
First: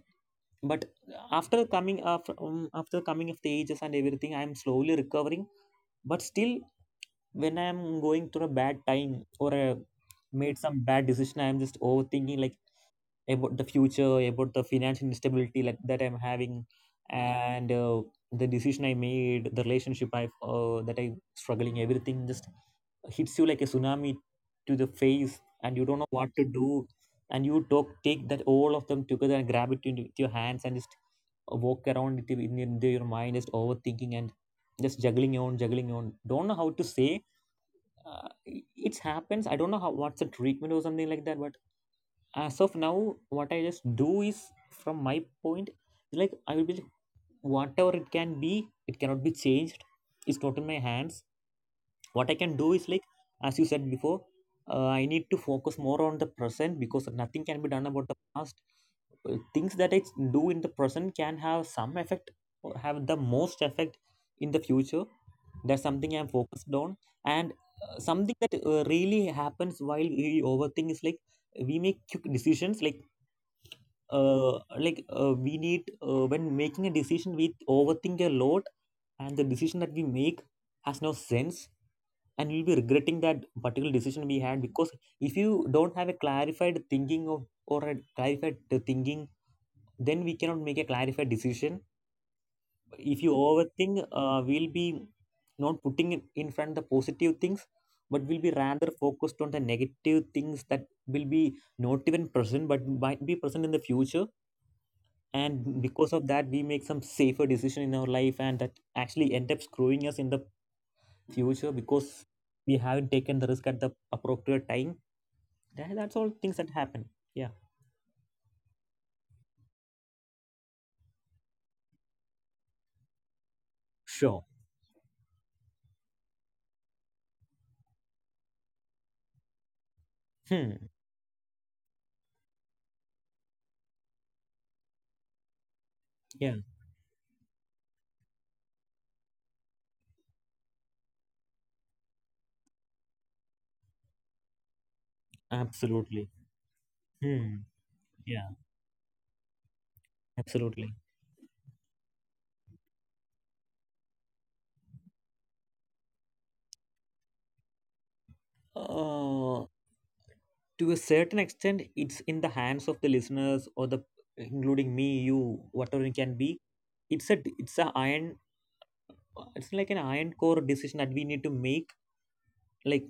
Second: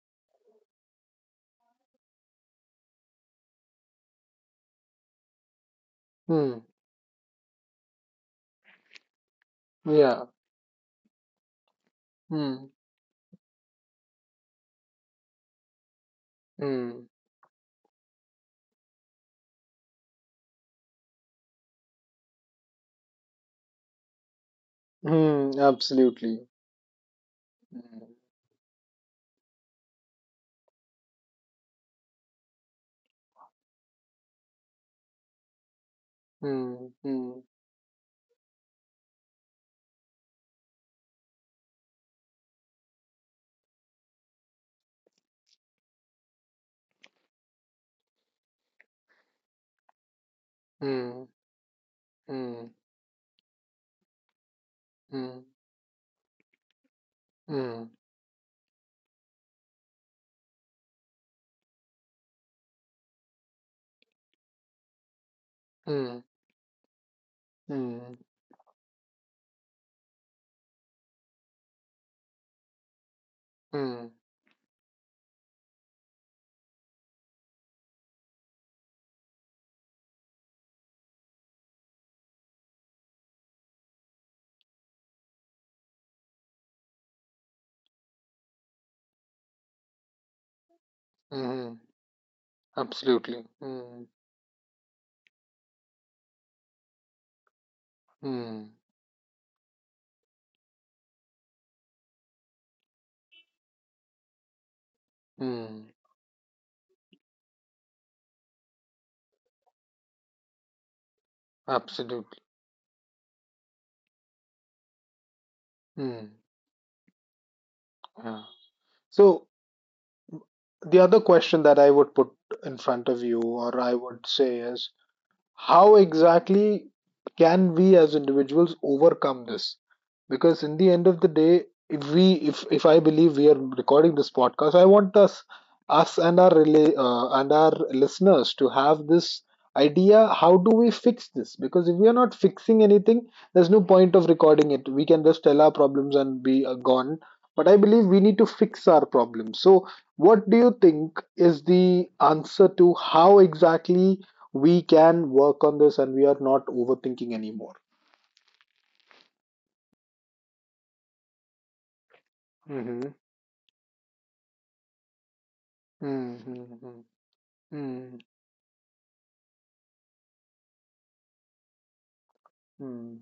[SPEAKER 2] but after coming after um, after coming of the ages and everything, I'm slowly recovering. But still,
[SPEAKER 1] Mm.
[SPEAKER 2] when I'm going through a bad time or a
[SPEAKER 1] Yeah.
[SPEAKER 2] made some bad decision, I'm just overthinking like
[SPEAKER 1] Mm.
[SPEAKER 2] about the future, about the financial instability like that I'm having,
[SPEAKER 1] Mm.
[SPEAKER 2] and uh, the decision I made, the relationship I uh, that I'm struggling, everything just hits you like a tsunami to the face,
[SPEAKER 1] Hmm,
[SPEAKER 2] and you don't know what to
[SPEAKER 1] absolutely.
[SPEAKER 2] do, and you talk take that all of them together and grab it into into your hands and just uh, walk around it in, in your mind, just overthinking and just juggling on, juggling on. Don't know how to
[SPEAKER 1] Hmm.
[SPEAKER 2] say.
[SPEAKER 1] Hmm.
[SPEAKER 2] Uh, it it happens. I don't know how what's the treatment or something like that, but as of now what I just do is from my point like I will be whatever it can be, it cannot be changed, it's not in my hands.
[SPEAKER 1] Hmm.
[SPEAKER 2] What I can do
[SPEAKER 1] Hmm.
[SPEAKER 2] is like, as you said before, uh, i need to
[SPEAKER 1] Hmm.
[SPEAKER 2] focus more on the present because nothing can be done
[SPEAKER 1] Hmm.
[SPEAKER 2] about the past. Uh, things that I do in the present can have some effect or have the most effect in the future. That's something
[SPEAKER 1] Hmm.
[SPEAKER 2] I'm focused on. And uh,
[SPEAKER 1] Hmm.
[SPEAKER 2] something that uh, really happens while we overthink is like we make quick decisions like
[SPEAKER 1] Hmm. Mm,
[SPEAKER 2] uh, like uh, we need uh, when making a decision, we overthink a lot, and the decision that we make has no sense, and we'll be regretting that particular decision we had because if you don't have a clarified thinking of or a clarified uh, thinking, then we cannot make a clarified decision.
[SPEAKER 1] mm,
[SPEAKER 2] If you
[SPEAKER 1] absolutely.
[SPEAKER 2] overthink,
[SPEAKER 1] Hmm.
[SPEAKER 2] uh, we'll be not putting in in front the positive things, but we'll be
[SPEAKER 1] Hmm.
[SPEAKER 2] rather focused on the negative things that will be not even present but might be present in the future. And
[SPEAKER 1] Hmm.
[SPEAKER 2] because of that, we make some safer decision in our life, and that actually end up screwing us in the future because
[SPEAKER 1] Absolutely.
[SPEAKER 2] we haven't taken the risk at the appropriate time. That- that's
[SPEAKER 1] Hmm.
[SPEAKER 2] all things that happen. Yeah,
[SPEAKER 1] Yeah. So the other question that I would put in front of you, or I would
[SPEAKER 2] sure.
[SPEAKER 1] say, is how exactly can we as individuals overcome this? Because in
[SPEAKER 2] Hmm.
[SPEAKER 1] the end of the day, if we if if I believe, we are recording this podcast, I want us us and our
[SPEAKER 2] Yeah,
[SPEAKER 1] rela- uh, and our listeners to have this idea, how do we fix this? Because if we are not fixing anything, there's no point of recording it. We can just tell our problems
[SPEAKER 2] absolutely.
[SPEAKER 1] and be uh, gone.
[SPEAKER 2] Hmm.
[SPEAKER 1] But I believe we need to
[SPEAKER 2] Yeah,
[SPEAKER 1] fix our problems. So what do you
[SPEAKER 2] absolutely.
[SPEAKER 1] think is the answer to how exactly we can work on this and we are not overthinking anymore?
[SPEAKER 2] Uh, to a certain extent, it's in the hands of the
[SPEAKER 1] Mm-hmm.
[SPEAKER 2] listeners or the, including me, you, whatever it can be.
[SPEAKER 1] Mm-hmm.
[SPEAKER 2] It's a it's a iron, it's like an iron core decision that we need to make.
[SPEAKER 1] Mm-hmm.
[SPEAKER 2] Like,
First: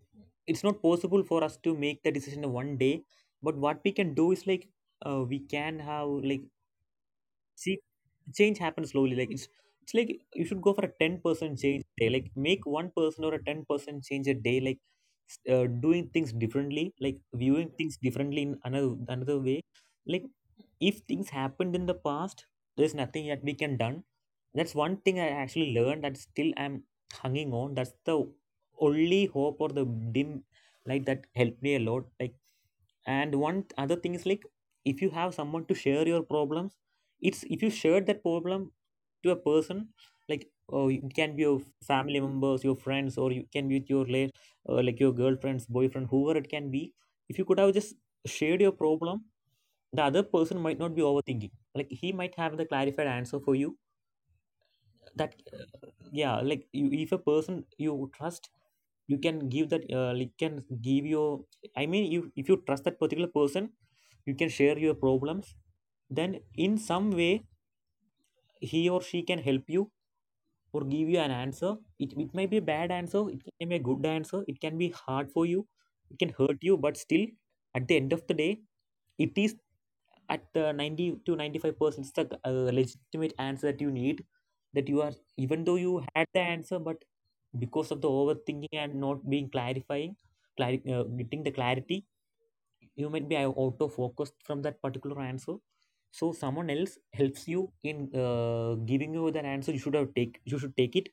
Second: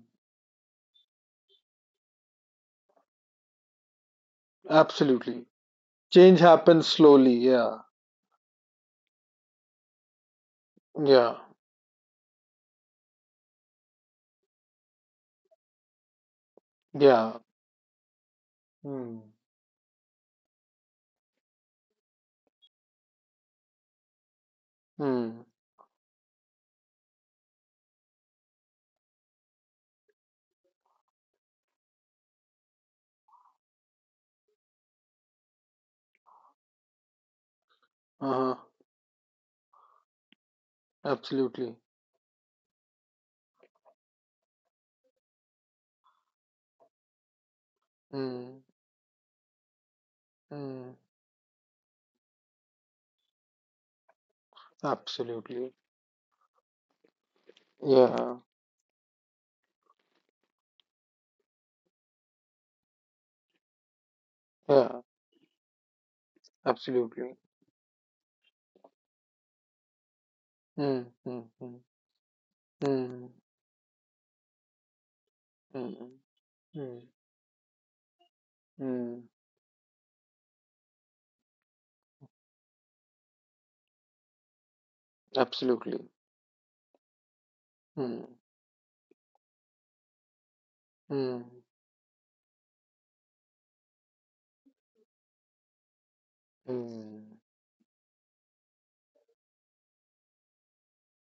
[SPEAKER 2] it's not possible for us to make the decision in one day, but what we can do is like, uh,
[SPEAKER 1] Absolutely.
[SPEAKER 2] we can have
[SPEAKER 1] Change
[SPEAKER 2] like,
[SPEAKER 1] happens slowly. Yeah.
[SPEAKER 2] she change happens slowly. Like it's it's like you should go for a
[SPEAKER 1] Yeah.
[SPEAKER 2] ten percent change a day, like make one person or a ten percent change a day, like s- uh, doing things
[SPEAKER 1] Yeah.
[SPEAKER 2] differently, like viewing things differently in
[SPEAKER 1] Mm-hmm.
[SPEAKER 2] another another way. Like if things happened in the past, there's nothing that we can done.
[SPEAKER 1] Mm.
[SPEAKER 2] That's one thing I actually learned, that still I'm hanging on. That's the only hope or the dim light that helped me a lot, like. And one th- other thing is like, if you have someone to share your problems, it's
[SPEAKER 1] Uh-huh.
[SPEAKER 2] if you share that problem to a person, like,
[SPEAKER 1] Absolutely.
[SPEAKER 2] oh, it can be your family members, your friends, or you can be with your late, uh, like your girlfriends, boyfriend, whoever it can be. If you could have
[SPEAKER 1] Mm.
[SPEAKER 2] just shared your problem, the other
[SPEAKER 1] Mm.
[SPEAKER 2] person might not be overthinking, like he might have the clarified answer for you,
[SPEAKER 1] Absolutely.
[SPEAKER 2] that, yeah, like you, if a person
[SPEAKER 1] Yeah.
[SPEAKER 2] you trust, you can give that uh, like, can give your, I mean you, if you trust that particular person, you can
[SPEAKER 1] Yeah.
[SPEAKER 2] share your problems, then in
[SPEAKER 1] Absolutely.
[SPEAKER 2] some way he or she can help you
[SPEAKER 1] Mm.
[SPEAKER 2] or
[SPEAKER 1] Mm.
[SPEAKER 2] give you an
[SPEAKER 1] Mm.
[SPEAKER 2] answer. it, it may be a
[SPEAKER 1] Mm.
[SPEAKER 2] bad answer, it can be a good answer, it can be hard for you,
[SPEAKER 1] Mm.
[SPEAKER 2] it can hurt
[SPEAKER 1] Mm.
[SPEAKER 2] you, but still at the end of the day,
[SPEAKER 1] Mm.
[SPEAKER 2] it is at the ninety to ninety-five percent, it's the uh, legitimate answer that you need, that you are, even though
[SPEAKER 1] Absolutely.
[SPEAKER 2] you had the answer, but because of the
[SPEAKER 1] Mm.
[SPEAKER 2] overthinking and not being clarifying, clari uh,
[SPEAKER 1] Mm.
[SPEAKER 2] getting the clarity, you might be out of focus from that particular answer. So someone else
[SPEAKER 1] Mm.
[SPEAKER 2] helps you in uh, giving you that answer. You should have take, you should take it,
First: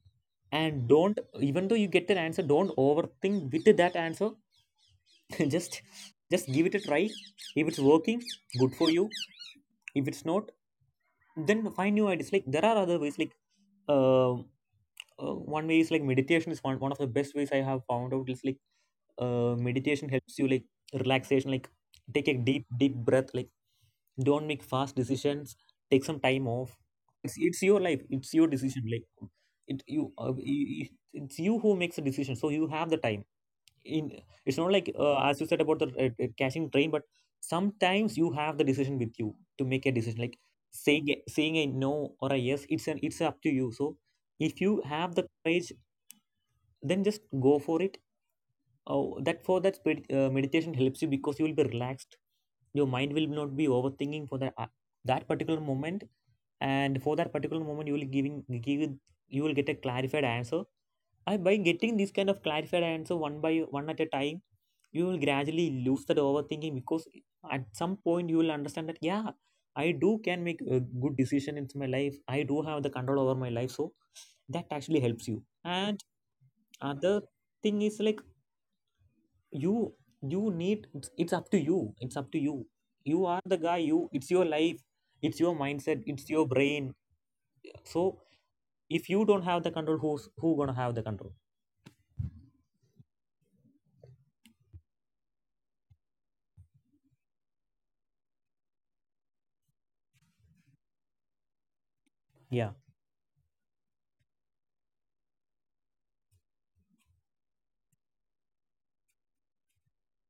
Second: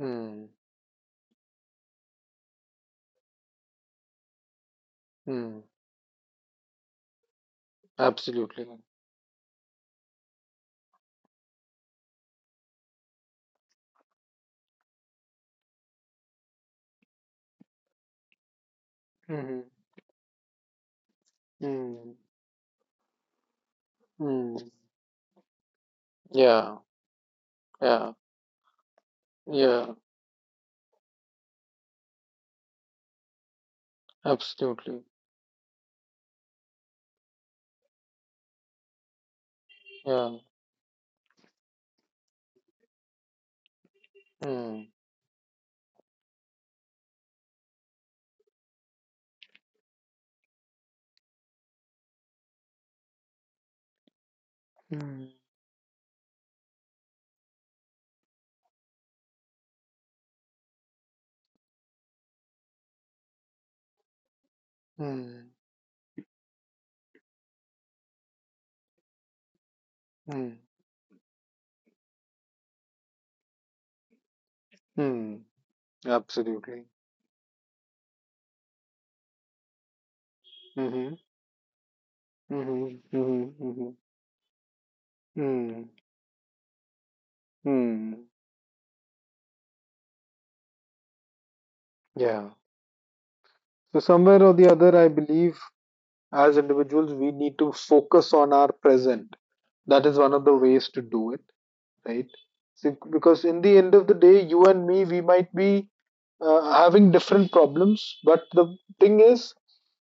[SPEAKER 1] Mm.
[SPEAKER 2] and don't, even though you get that answer, don't overthink with that answer.
[SPEAKER 1] Mm.
[SPEAKER 2] just just give it a try. If it's working,
[SPEAKER 1] Absolutely.
[SPEAKER 2] good for you. If it's not, then find new ideas. Like, there are other ways like, uh, uh, one way is like, meditation is one, one of the best ways I have found out. Is like, uh,
[SPEAKER 1] Mm-hmm.
[SPEAKER 2] meditation helps you like relaxation, like
[SPEAKER 1] Mm,
[SPEAKER 2] take a deep deep breath, like don't
[SPEAKER 1] mm,
[SPEAKER 2] make fast decisions, take some time off.
[SPEAKER 1] yeah,
[SPEAKER 2] it's, it's your life,
[SPEAKER 1] yeah,
[SPEAKER 2] it's your decision, like it
[SPEAKER 1] yeah,
[SPEAKER 2] you, uh, you you- it's you who makes the decision, so you have the time in. It's not like,
[SPEAKER 1] absolutely.
[SPEAKER 2] uh, as you said about the uh, uh, catching train, but sometimes you have the decision with you to make a decision,
[SPEAKER 1] Yeah.
[SPEAKER 2] like saying a, saying a no or a yes, it's an, it's up to you. So if you
[SPEAKER 1] Mm,
[SPEAKER 2] have the courage, then just go for it. Oh, that for that spirit, uh, meditation helps you because you will be relaxed. Your mind will not be overthinking for that uh, that
[SPEAKER 1] mm,
[SPEAKER 2] particular moment, and for that particular moment, you will giving give, you will get a clarified answer. And by getting this kind of clarified answer one by one at a time, you will
[SPEAKER 1] mm,
[SPEAKER 2] gradually lose that overthinking because at some point you will understand that, yeah, I do can make a
[SPEAKER 1] mm,
[SPEAKER 2] good decision in my life. I do have the control over my life, so that actually helps you.
[SPEAKER 1] mm,
[SPEAKER 2] And
[SPEAKER 1] absolutely.
[SPEAKER 2] other thing is like, you you need, it's, it's
[SPEAKER 1] Mm-hmm,
[SPEAKER 2] up to you, it's up to you.
[SPEAKER 1] mm-hmm,
[SPEAKER 2] You are the
[SPEAKER 1] mm-hmm,
[SPEAKER 2] guy, you,
[SPEAKER 1] mm-hmm,
[SPEAKER 2] it's your life, it's your mindset,
[SPEAKER 1] mm,
[SPEAKER 2] it's your brain. So
[SPEAKER 1] mm,
[SPEAKER 2] if you don't have the control, who's who gonna have the control?
[SPEAKER 1] yeah. So somewhere or the other, I believe, as individuals, we need to focus on our present. That is one of the ways to do it, right?
[SPEAKER 2] Yeah.
[SPEAKER 1] So, because in the end of the day, you and me, we might be uh, having different problems. But the thing is,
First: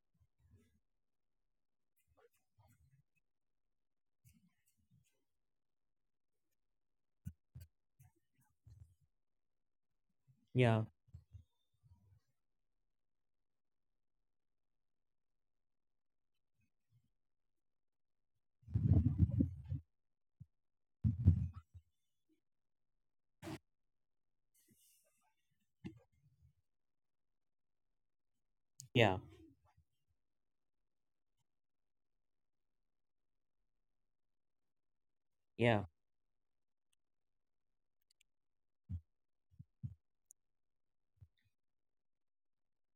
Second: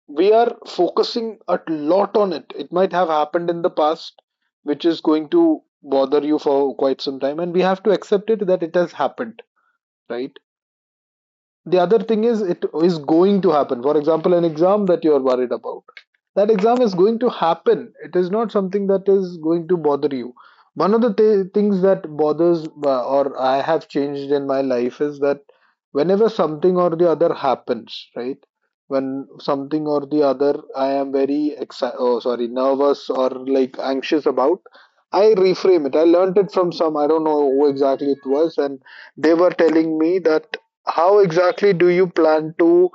[SPEAKER 1] we are focusing a lot on it. It might have happened in the past, which is going to bother you for quite some time, and we have to accept it that it has happened, right?
[SPEAKER 2] Yeah.
[SPEAKER 1] The other thing is, it is going to happen. For example, an exam that you are worried about, that exam is going to happen, it is not something that is going to bother you. One of the th- things that bothers uh, or I have changed in my life is that whenever something or the other happens, right,
[SPEAKER 2] Yeah.
[SPEAKER 1] when something or the other, I am very exci- oh sorry, nervous or like anxious about, I
[SPEAKER 2] Yeah.
[SPEAKER 1] reframe it. I learned it from some, I don't know who exactly it was, and they were telling me that how exactly do you plan to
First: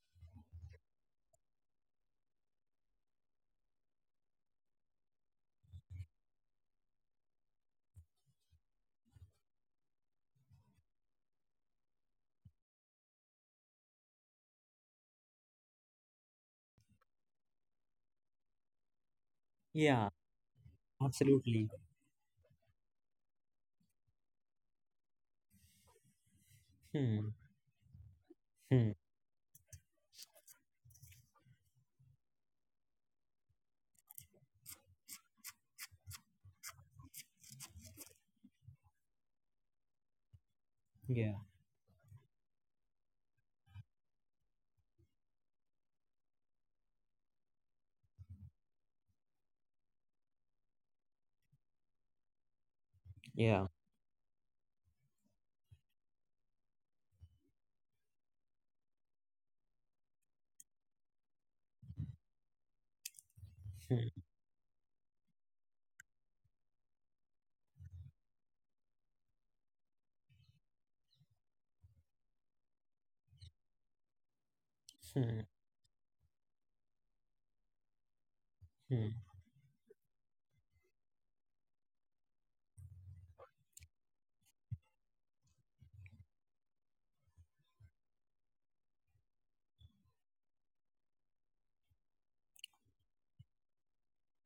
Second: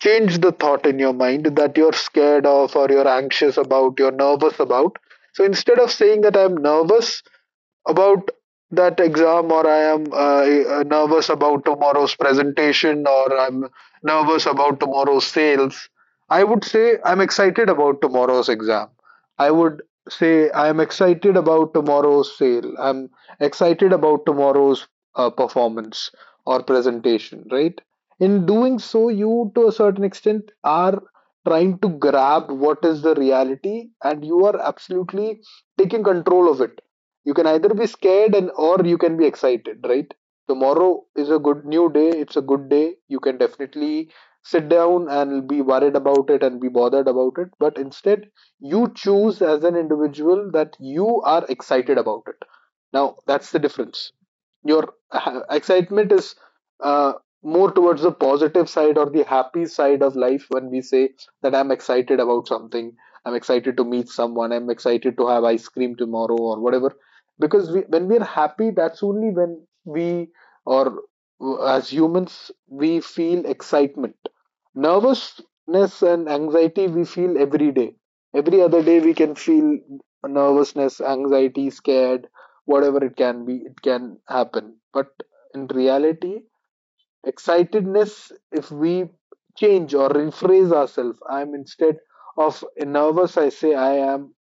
[SPEAKER 1] change the thought in your mind that you're scared of, or you're anxious about, you're nervous about? So instead of saying that I'm nervous about that exam, or I am uh, uh, nervous about tomorrow's presentation, or I'm nervous about tomorrow's sales, I would say I'm excited about tomorrow's exam, I would
[SPEAKER 2] Yeah.
[SPEAKER 1] say I'm excited
[SPEAKER 2] Absolutely.
[SPEAKER 1] about tomorrow's sale, I'm excited about tomorrow's uh, performance or
[SPEAKER 2] Hmm.
[SPEAKER 1] presentation, right? In doing
[SPEAKER 2] Hmm.
[SPEAKER 1] so, you to a certain extent are trying to grab what is the reality, and you are absolutely taking control of it. You can either be scared, and or you can be excited, right? Tomorrow
[SPEAKER 2] Yeah.
[SPEAKER 1] is a good new day, it's a good day. You can definitely sit down and be worried about it and be bothered about it, but instead you choose as an individual that you are excited about it. Now, that's
[SPEAKER 2] Yeah.
[SPEAKER 1] the difference. Your ha- excitement is uh, more towards the positive side or the happy side of life. When we say that I'm excited about something, I'm excited to meet
[SPEAKER 2] Hmm.
[SPEAKER 1] someone, I'm excited to have ice cream tomorrow or whatever, because we, when we are happy, that's only when we or uh, as humans we feel excitement.
[SPEAKER 2] Hmm.
[SPEAKER 1] Nervousness and anxiety we feel every day, every other day we
[SPEAKER 2] Hmm.
[SPEAKER 1] can feel nervousness, anxiety, scared, whatever it can be, it can happen. But in reality, excitedness, if we change or rephrase ourselves, I'm, instead of nervous, I say I am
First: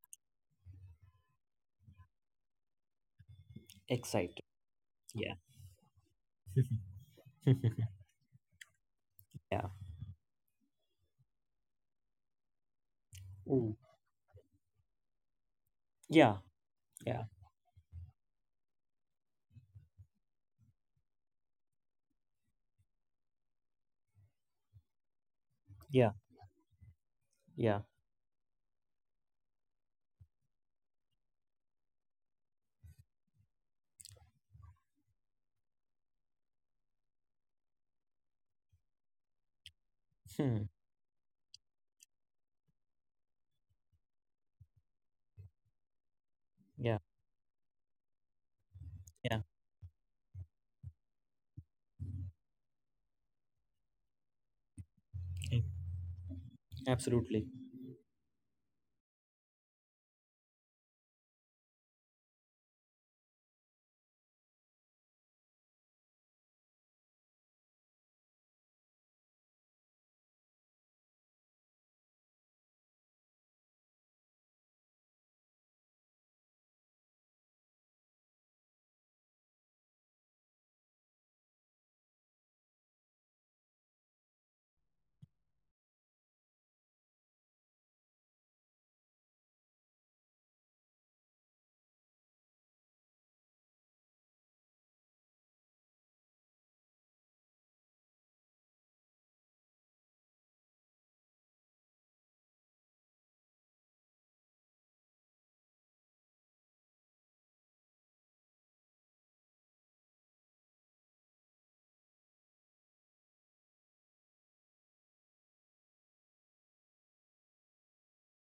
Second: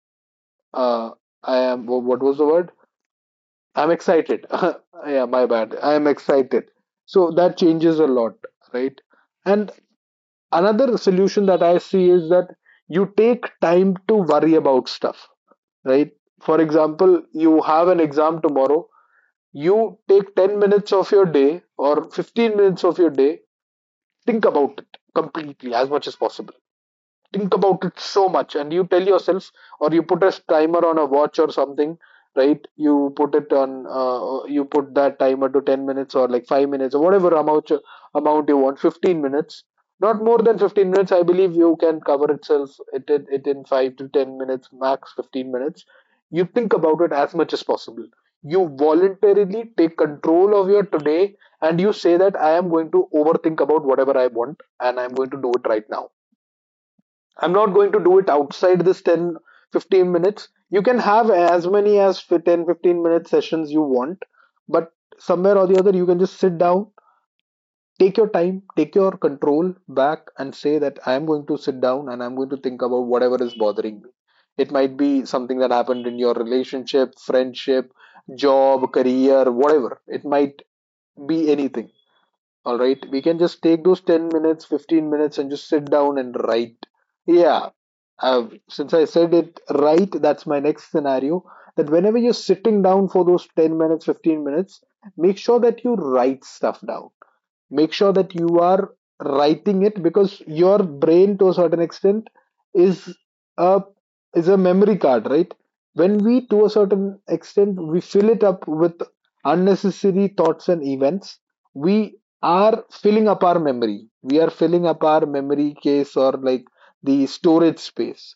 [SPEAKER 1] uh, I am, what was the word, I'm
[SPEAKER 2] Excited.
[SPEAKER 1] excited. Yeah,
[SPEAKER 2] Yeah.
[SPEAKER 1] my bad, I am excited. So that changes a lot, right?
[SPEAKER 2] Yeah.
[SPEAKER 1] And another solution that I see is that you take
[SPEAKER 2] Ooh.
[SPEAKER 1] time to worry about stuff, right?
[SPEAKER 2] Yeah.
[SPEAKER 1] For example,
[SPEAKER 2] Yeah.
[SPEAKER 1] you have an exam tomorrow, you take ten minutes of your day or fifteen minutes of your day, think about it completely as much
[SPEAKER 2] Yeah.
[SPEAKER 1] as possible, think
[SPEAKER 2] Yeah.
[SPEAKER 1] about it so much, and you tell yourself, or you put a timer on a watch or something, right? you put it on uh, you put that timer to ten minutes or like five minutes, or whatever amount amount you want, fifteen minutes. Not more than
[SPEAKER 2] Hmm.
[SPEAKER 1] fifteen minutes, I believe you can cover itself, it, it, it in five to ten minutes, max fifteen minutes. You think
[SPEAKER 2] Yeah.
[SPEAKER 1] about it as much as possible. You
[SPEAKER 2] Yeah.
[SPEAKER 1] voluntarily take control of your today, and you say that I am going to overthink about whatever I want, and I'm going to do
[SPEAKER 2] Mm.
[SPEAKER 1] it right now.
[SPEAKER 2] Absolutely.
[SPEAKER 1] I'm not going to do it outside this ten, fifteen minutes. You can have as many as fi- ten fifteen minute sessions you want, but somewhere or the other, you can just sit down, take your time, take your control back, and say that I'm going to sit down and I'm going to think about whatever is bothering me. It might be something that happened in your relationship, friendship, job, career, whatever. It might be anything, all right. We can just take those ten minutes, fifteen minutes, and just sit down and write. Yeah. Uh, since I said it right, that's my next scenario. That whenever you're sitting down for those ten minutes, fifteen minutes, make sure that you write stuff down, make sure that you are writing it, because your brain, to a certain extent, is a is a memory card, right? When we, to a certain extent, we fill it up with unnecessary thoughts and events. We are filling up our memory, we are filling up our memory case, or like the storage space.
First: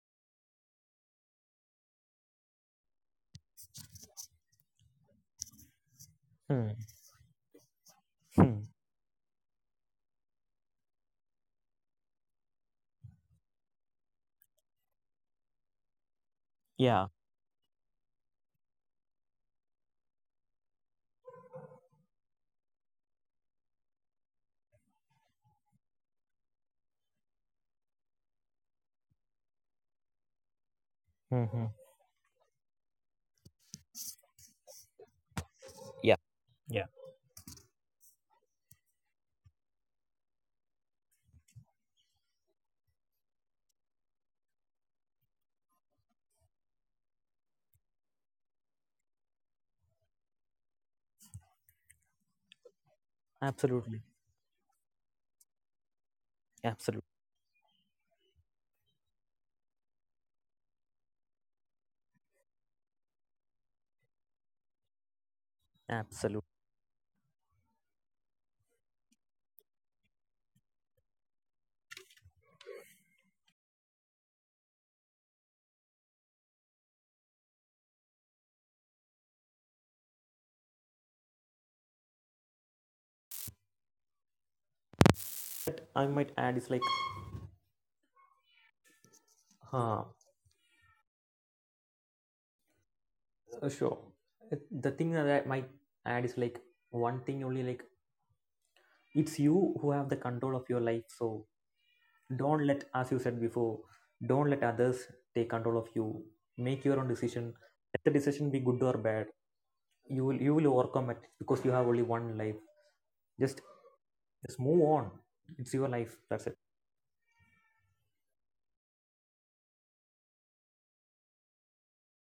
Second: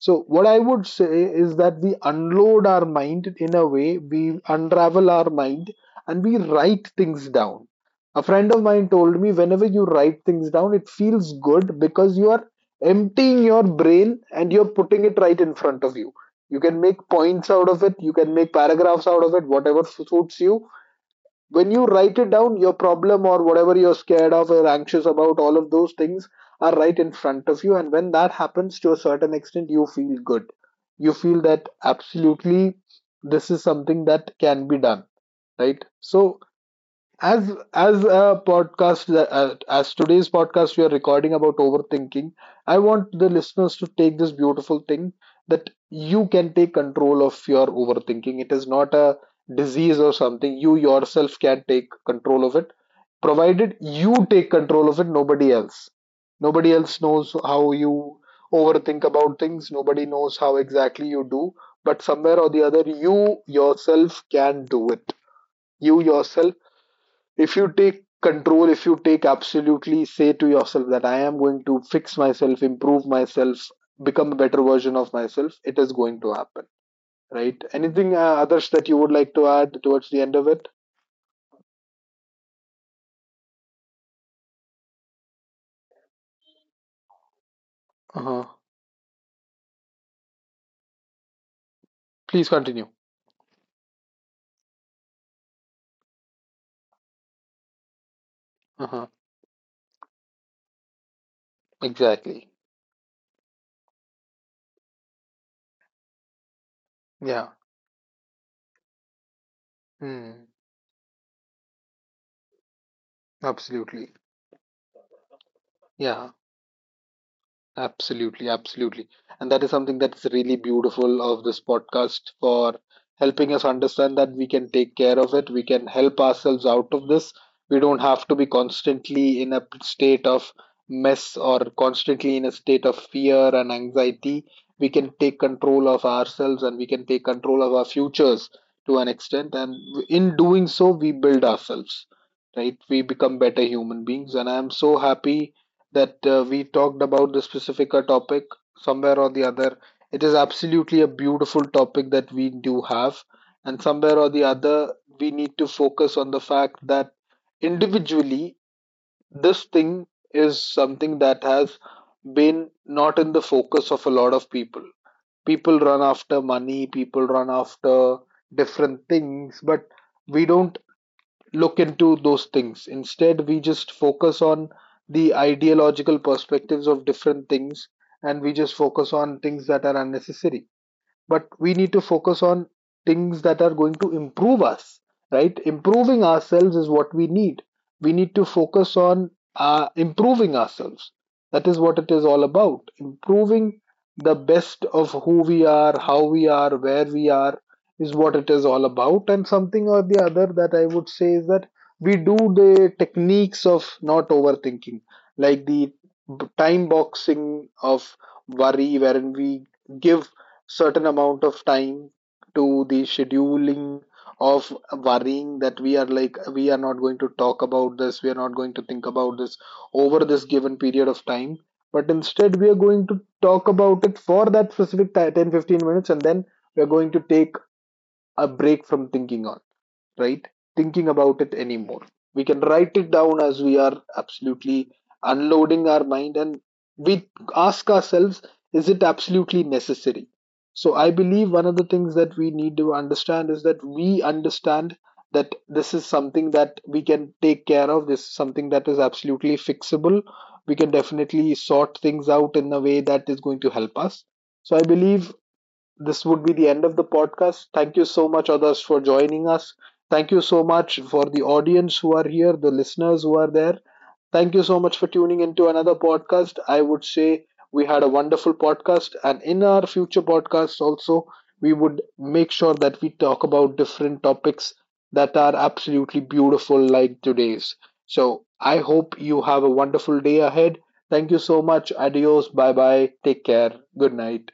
[SPEAKER 1] So what I would say is that we unload our mind, in a way we unravel our mind, and we
[SPEAKER 2] Hmm.
[SPEAKER 1] write things down. A friend
[SPEAKER 2] Hmm.
[SPEAKER 1] of mine told me, whenever you write things down, it feels good because you are emptying your brain and you're putting it right in front of you. You can make
[SPEAKER 2] Yeah.
[SPEAKER 1] points out of it, you can make paragraphs out of it, whatever suits you. When you write it down, your problem or whatever you're scared of or anxious about, all of those things are right in front of you. And when that happens, to a certain extent, you feel good. You feel
[SPEAKER 2] Hmm. Hmm.
[SPEAKER 1] that absolutely this is something that can be done, right?
[SPEAKER 2] Yeah.
[SPEAKER 1] So
[SPEAKER 2] Yeah.
[SPEAKER 1] as as a podcast, uh, as today's podcast we are recording about overthinking, I want the listeners to take this beautiful thing, that you can take control of your overthinking. It is not a disease or something, you yourself can take control of it, provided
[SPEAKER 2] Absolutely,
[SPEAKER 1] you take control of it, nobody else. Nobody else
[SPEAKER 2] absolutely,
[SPEAKER 1] knows how you overthink about things, nobody knows how exactly you do, but somewhere or the other, you yourself can do it. You
[SPEAKER 2] absolutely.
[SPEAKER 1] yourself, if you take control, if you take absolutely, say to yourself that I am going to fix myself, improve myself, become a better version of myself, it is going to happen, right? Anything, uh, others, that you would like to add towards the end of it?
[SPEAKER 2] But I might add is like,
[SPEAKER 1] Uh-huh.
[SPEAKER 2] huh,
[SPEAKER 1] Please continue.
[SPEAKER 2] uh, sure. Uh, the thing that I might add is like, one thing only, like
[SPEAKER 1] Uh-huh.
[SPEAKER 2] it's you who have the control of your life. So
[SPEAKER 1] Exactly.
[SPEAKER 2] don't let, as you said before, don't let others take control of you. Make your own
[SPEAKER 1] Yeah.
[SPEAKER 2] decision. Let the decision be good or bad. You will
[SPEAKER 1] Mm,
[SPEAKER 2] you will overcome it because you have only one life. Just
[SPEAKER 1] absolutely.
[SPEAKER 2] just move on. It's your life.
[SPEAKER 1] Yeah.
[SPEAKER 2] That's it.
[SPEAKER 1] Absolutely, absolutely. And that is something that's really beautiful of this podcast, for helping us understand that we can take care of it. We can help ourselves out of this. We don't have to be constantly in a state of mess or constantly in a state of fear and anxiety. We can take control of ourselves and we can take control of our futures to an extent. And in doing so, we build ourselves, right? We become better human beings. And I'm so happy that uh, we talked about the specific uh, topic. Somewhere or the other, it is absolutely a beautiful topic that we do have, and somewhere or the other, we need to focus on the fact that individually, this thing is something that has been not in the focus of a lot of people. People run after money, people run after different things, but we don't look into those things. Instead, we just focus on the ideological perspectives of different things, and we just focus on things that are unnecessary, but we need to focus on things that are going to improve us, right? Improving ourselves is what we need. We need to focus on uh, improving ourselves. That is what it is all about, improving the best of who we are, how we are, where we are, is what it is all about. And something or the other that I would say is that we do the techniques of not overthinking, like the time boxing of worry, wherein we give certain amount of time to the scheduling of worrying, that we are like, we are not going to talk about this, we are not going to think about this over this given period of time, but instead we are going to talk about it for that specific ti- ten fifteen minutes, and then we are going to take a break from thinking on, right? Thinking about it anymore. We can write it down, as we are absolutely unloading our mind, and we ask ourselves, is it absolutely necessary? So I believe one of the things that we need to understand is that we understand that this is something that we can take care of, this is something that is absolutely fixable. We can definitely sort things out in a way that is going to help us. So I believe this would be the end of the podcast. Thank you so much, others, for joining us. Thank you so much for the audience who are here, the listeners who are there. Thank you so much for tuning into another podcast. I would say we had a wonderful podcast, and in our future podcasts, also, we would make sure that we talk about different topics that are absolutely beautiful, like today's. So, I hope you have a wonderful day ahead. Thank you so much. Adios. Bye bye. Take care. Good night.